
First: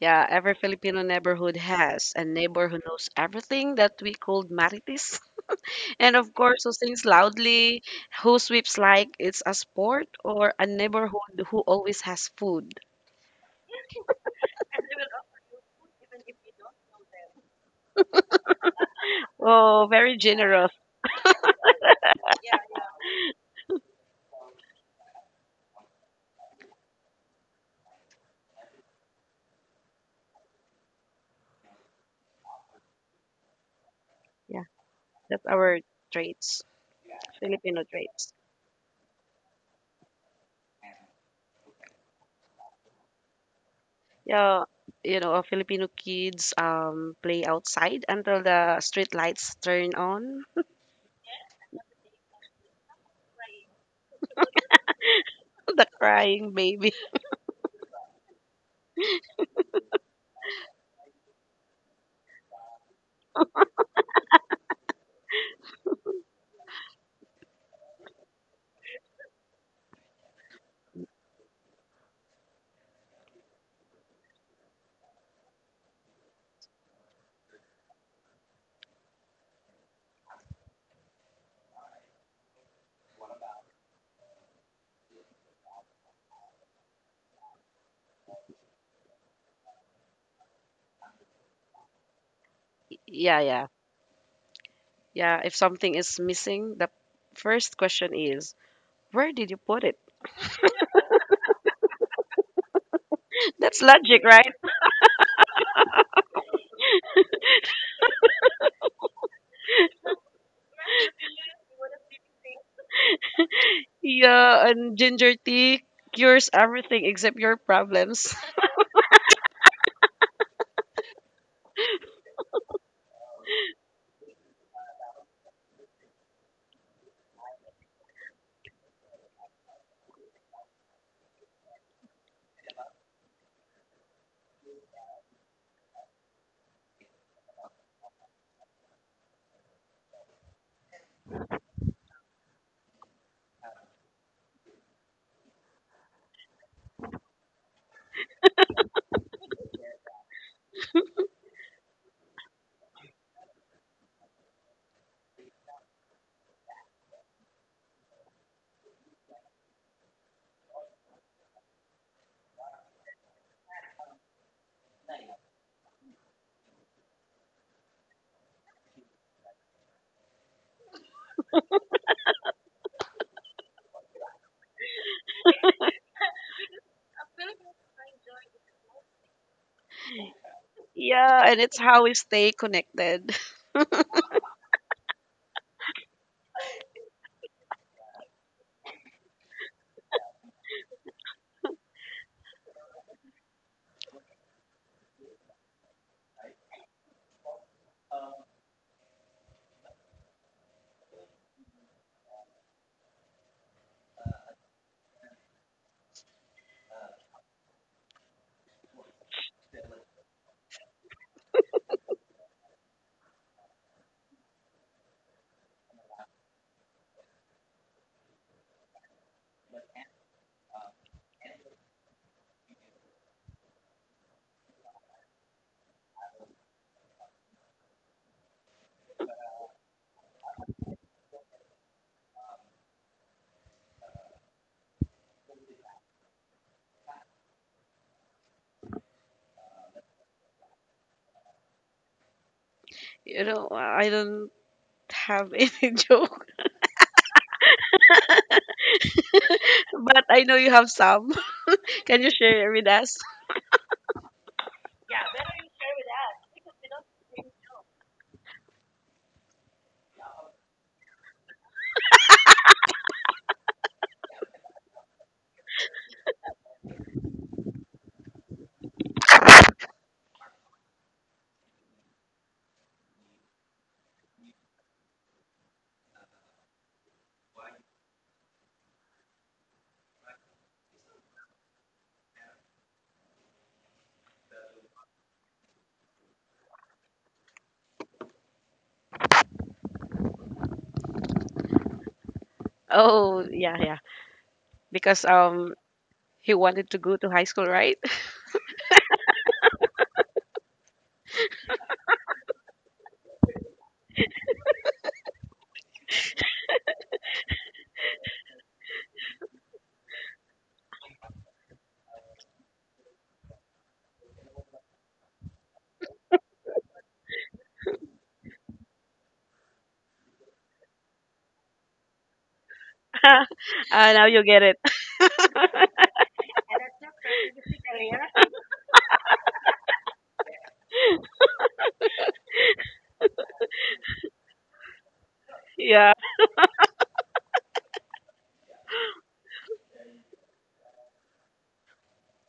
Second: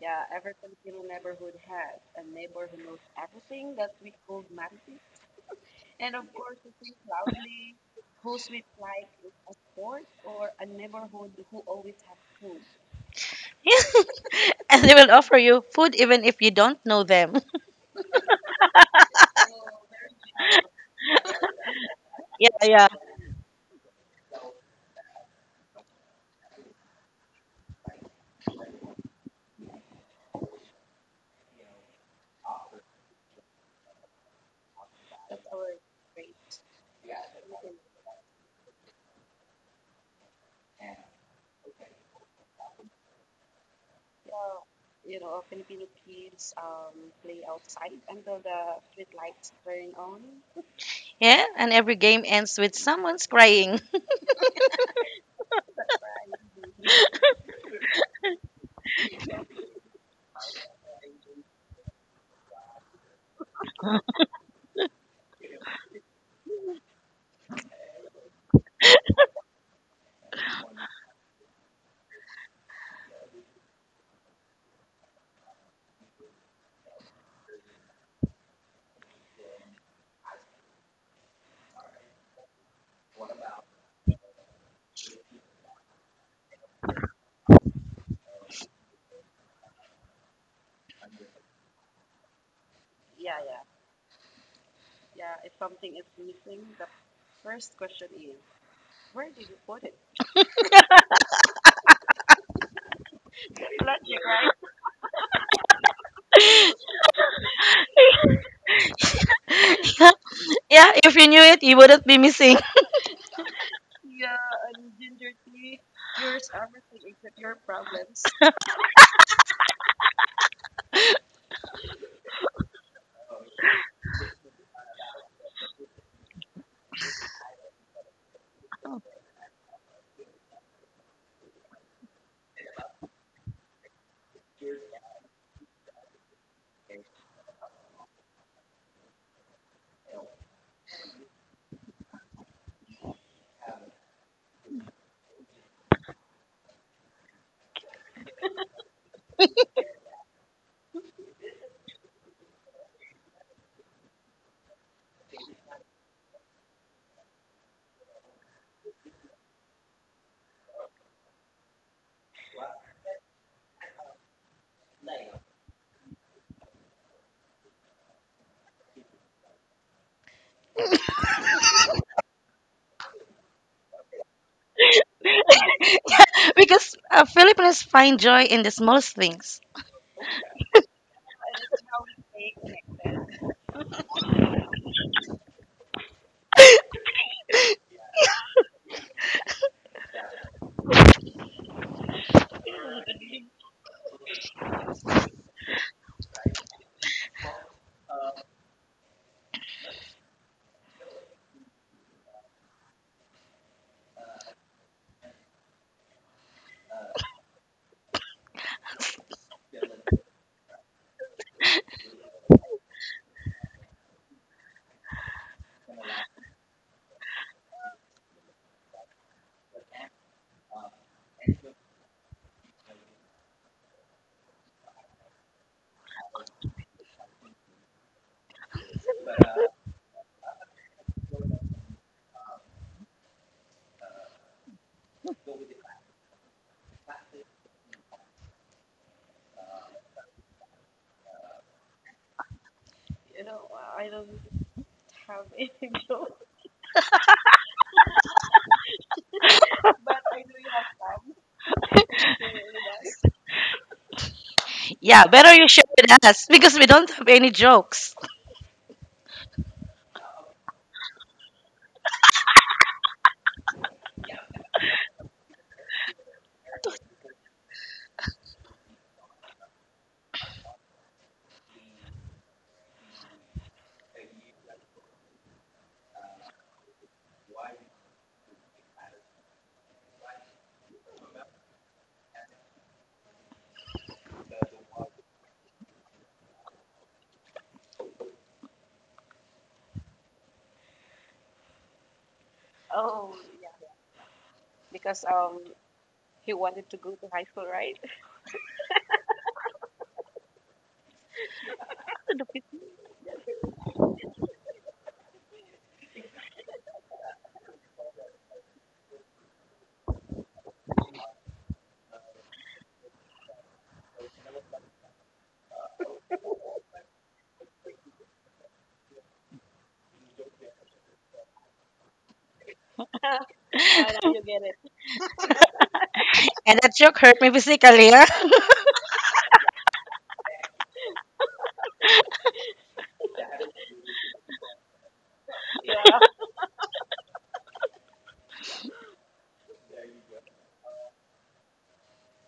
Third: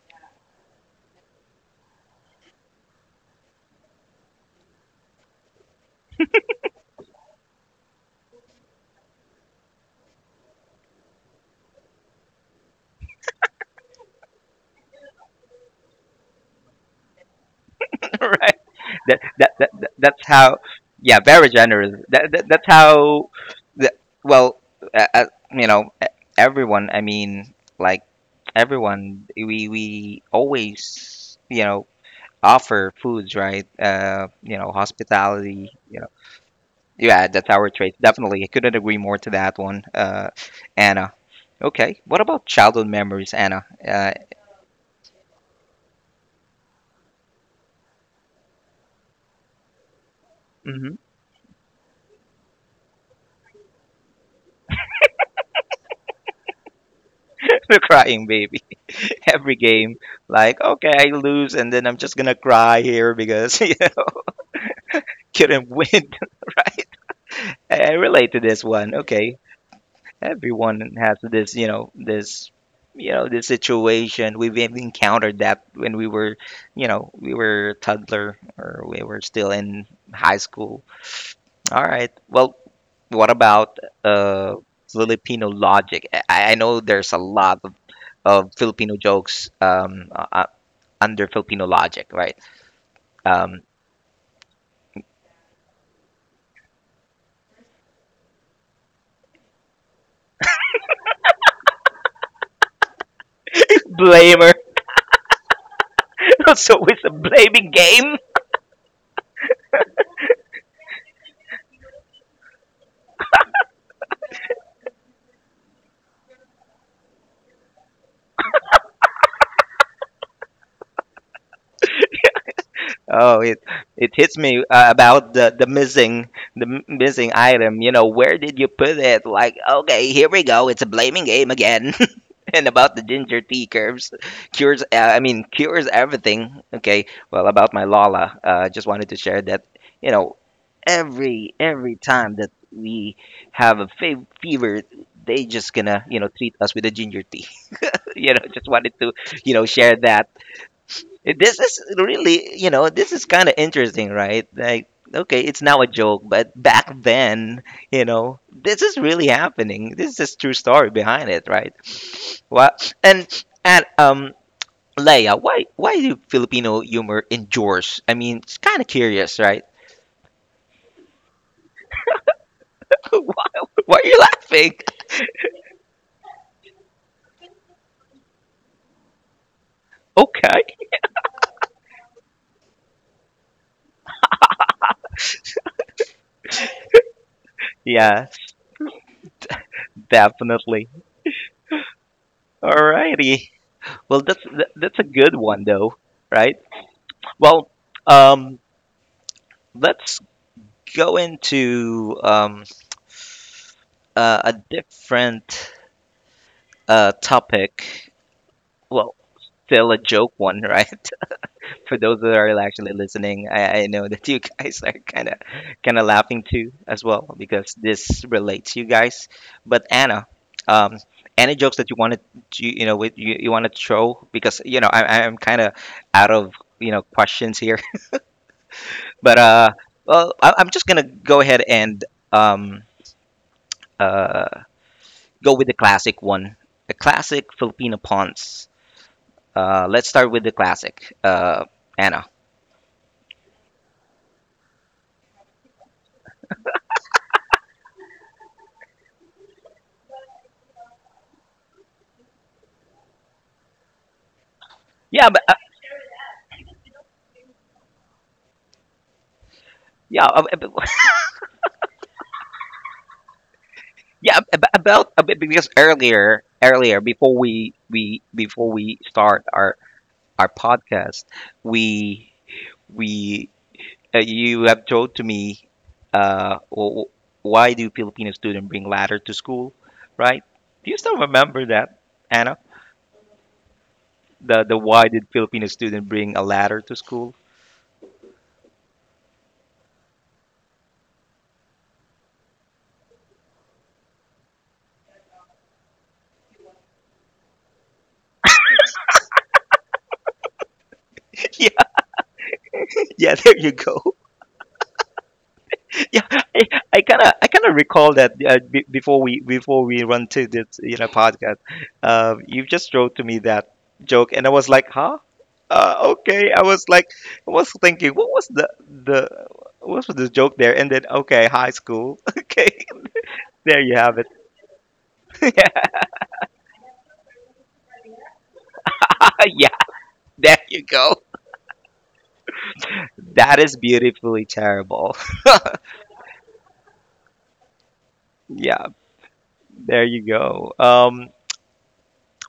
Speaker 2: Yeah, every Filipino neighborhood has a neighbor who knows everything that we called marites. And of course, who sings loudly, who sweeps like it's a sport, or a neighborhood who always has food.
Speaker 3: And they will offer you food even if you don't know them.
Speaker 1: right.
Speaker 2: Oh, very
Speaker 1: That's how.
Speaker 2: generous.
Speaker 1: Yeah, very generous.
Speaker 3: Yeah,
Speaker 1: That's
Speaker 3: yeah.
Speaker 1: how. That, well, uh, uh, you know, everyone. I mean, like, everyone. We always, you know, offer foods, right? You
Speaker 2: Yeah,
Speaker 1: know,
Speaker 2: that's
Speaker 1: hospitality.
Speaker 2: our traits.
Speaker 1: Yeah, that's our
Speaker 2: Filipino
Speaker 1: traits.
Speaker 2: traits.
Speaker 1: Definitely. I couldn't agree more to that one, Anna. Okay. What about childhood memories, Anna?
Speaker 2: Yeah, you know, Filipino kids play outside until the street lights turn on.
Speaker 1: Hmm.
Speaker 3: Yeah, and every game ends with someone's crying.
Speaker 2: The crying baby.
Speaker 1: The crying baby. Every game, like, okay, I lose, and then I'm just gonna cry here because, you know, couldn't win, right? I relate to this one. Okay. Everyone has this, you know, this, you know, this situation. We've encountered that when we were, you know, we were toddler or we were still in high school. All right. Well, what about, Filipino logic? I know there's a lot of Filipino jokes, under Filipino logic, right?
Speaker 2: Yeah,
Speaker 1: Um,
Speaker 2: yeah. Yeah, if something is missing, the first question is, where did you put it? That's logic, right?
Speaker 1: blamer. So it's a blaming game.
Speaker 3: Yeah, yeah, if you knew it, you wouldn't be missing.
Speaker 2: Yeah, and ginger tea cures everything except your problems.
Speaker 1: Oh, it hits me, about the missing, the missing item. You know, where did you put it? Like, okay, here we go. It's a blaming game again. And about the ginger tea curves, cures. I mean, cures everything. Okay. Well, about my Lala, just wanted to share that. You know, every time that we have a fever, they just gonna treat us with a ginger tea. Just wanted to share that. This is really, this is kind of interesting, right? Like, okay, it's now a joke, but back then, you know, this is really happening. This is a true story behind it, right? What and Leia, why do Filipino humor endures? I mean, it's kind of curious, right? Why, are you laughing?
Speaker 3: Yeah, because Filipinos find joy in the smallest things.
Speaker 1: Okay.
Speaker 2: Yeah, and it's how we stay connected.
Speaker 1: Yeah, definitely. Alrighty. Well, that's a good one though, right? Well, um, let's go into, a different, topic. Well, still a joke one, right? For those that are actually listening, I know that you guys are kind of laughing too as well because this relates to you guys. But Anna, um, any jokes that you wanted to, you know with you want to throw, because you know I'm kind of out of you know questions here. But, well, I'm just gonna go ahead and, um, uh, go with the classic one. The classic Filipino punts. Let's start with the classic. Anna.
Speaker 2: You know, I don't have any joke, but I know you have some. Can you share it with us?
Speaker 3: Yeah,
Speaker 1: Yeah, but,
Speaker 3: better you share with us because we don't have any jokes.
Speaker 1: yeah, yeah. About a bit because earlier, before we before we start our podcast, we we you have told to me, uh, wh- wh- why do Filipino students bring ladder to school, right? Do you still remember that, Anna? The why did Filipino student bring a ladder to school?
Speaker 2: Oh, yeah, yeah. Because he wanted to go to high school, right?
Speaker 1: Yeah, there you go. Yeah, I kind of I kind of recall that, before we run to this you know podcast, you just wrote to me that joke, and I was like, huh. Okay, I was like, I was thinking, what was the what was the joke there, and then, okay, high school. Okay,
Speaker 2: uh,
Speaker 1: there you have
Speaker 2: Now
Speaker 1: it.
Speaker 2: you get it.
Speaker 1: Yeah.
Speaker 3: And that joke hurt me physically. Yeah.
Speaker 1: Yeah, there you go. That is beautifully terrible.
Speaker 2: Yeah.
Speaker 1: Yeah, there you go. Um,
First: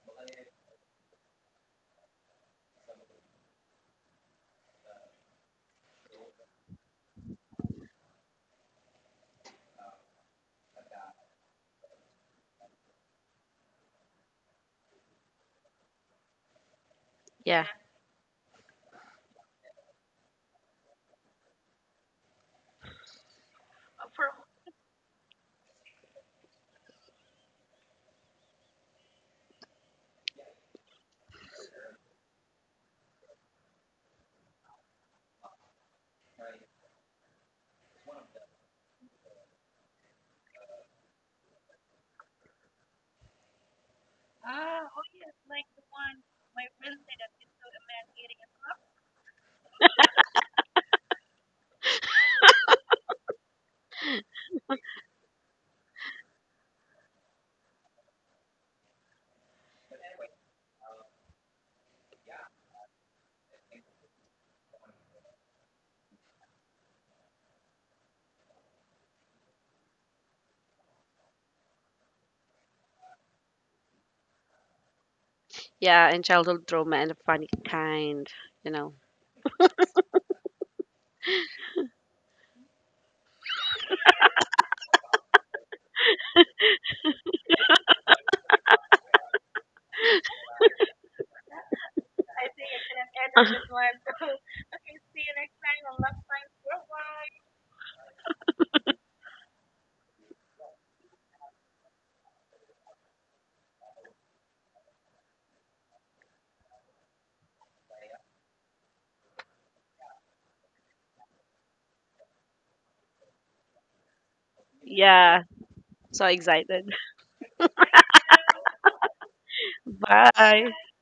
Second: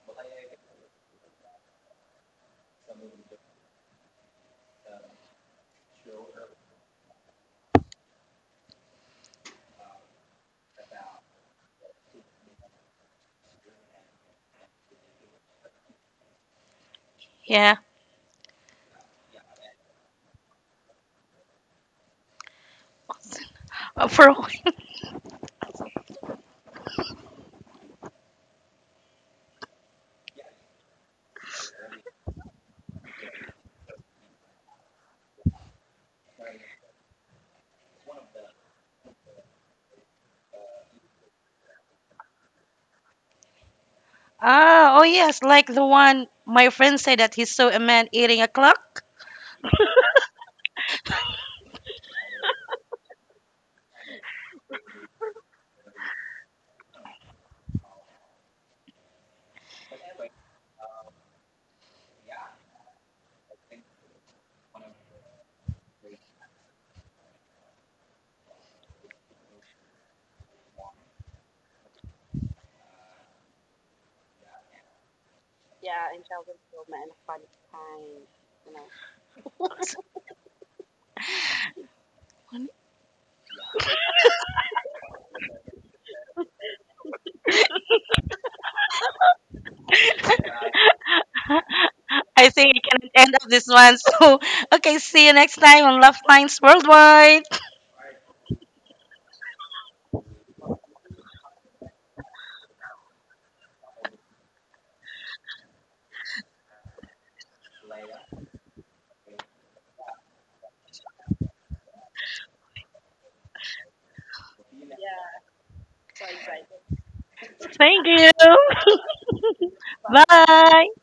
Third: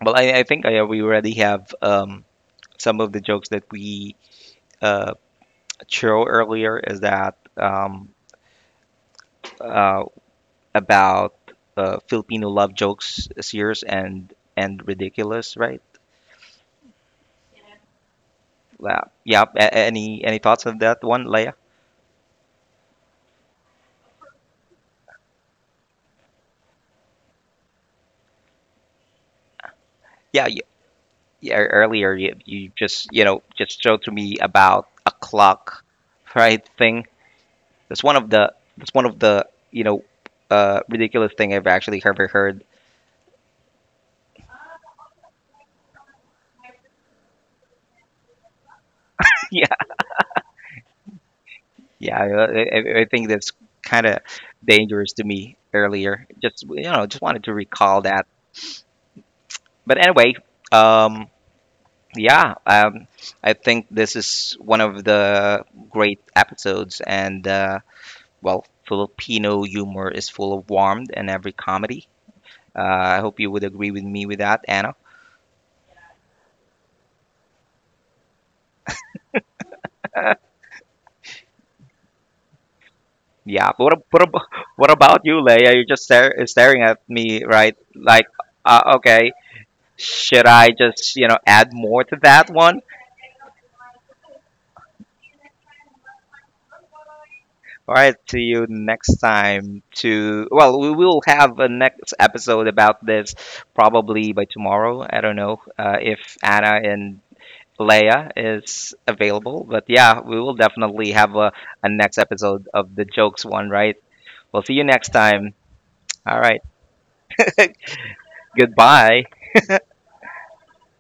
Speaker 1: well I think, we already have, um, some of the jokes that we, uh, Chiro earlier, is that, uh, about, Filipino love jokes serious and ridiculous, right?
Speaker 2: Yeah.
Speaker 3: Yeah.
Speaker 1: Yeah. Yeah. Any thoughts on that one, Leia?
Speaker 3: For
Speaker 1: Yeah. y yeah, earlier, you just just showed to me about a clock, right? Thing. That's one of the you know, ridiculous thing I've actually ever heard.
Speaker 3: Ah, oh yes, like the one my friend said that he saw a man eating a clock.
Speaker 1: Yeah, I think that's kind of dangerous to me earlier. Just, just wanted to recall that. But anyway, um, yeah, I think this is one of the great episodes, and, well, Filipino humor is full of warmth in every comedy. Uh, I hope you would agree with me with that, Anna.
Speaker 2: Yeah, and childhood trauma and a funny kind, you know.
Speaker 1: Yeah, but what about you, Leia? You're just stare, staring at me, right? Like, okay, should I just add more to
Speaker 3: I
Speaker 1: that
Speaker 3: think we
Speaker 1: one?
Speaker 3: can end up this one. So, okay, see you next time on Love Lines Worldwide.
Speaker 1: All right, to you next time. To well, we will have a next episode about this probably by tomorrow. I don't know, if Anna and Leia is available, but yeah, we will definitely have a next episode of the jokes one, right? We'll see you next
Speaker 2: Yeah.
Speaker 1: time.
Speaker 2: So
Speaker 1: All right,
Speaker 2: excited.
Speaker 3: Thank you.
Speaker 1: goodbye.
Speaker 2: Bye.
Speaker 3: Bye.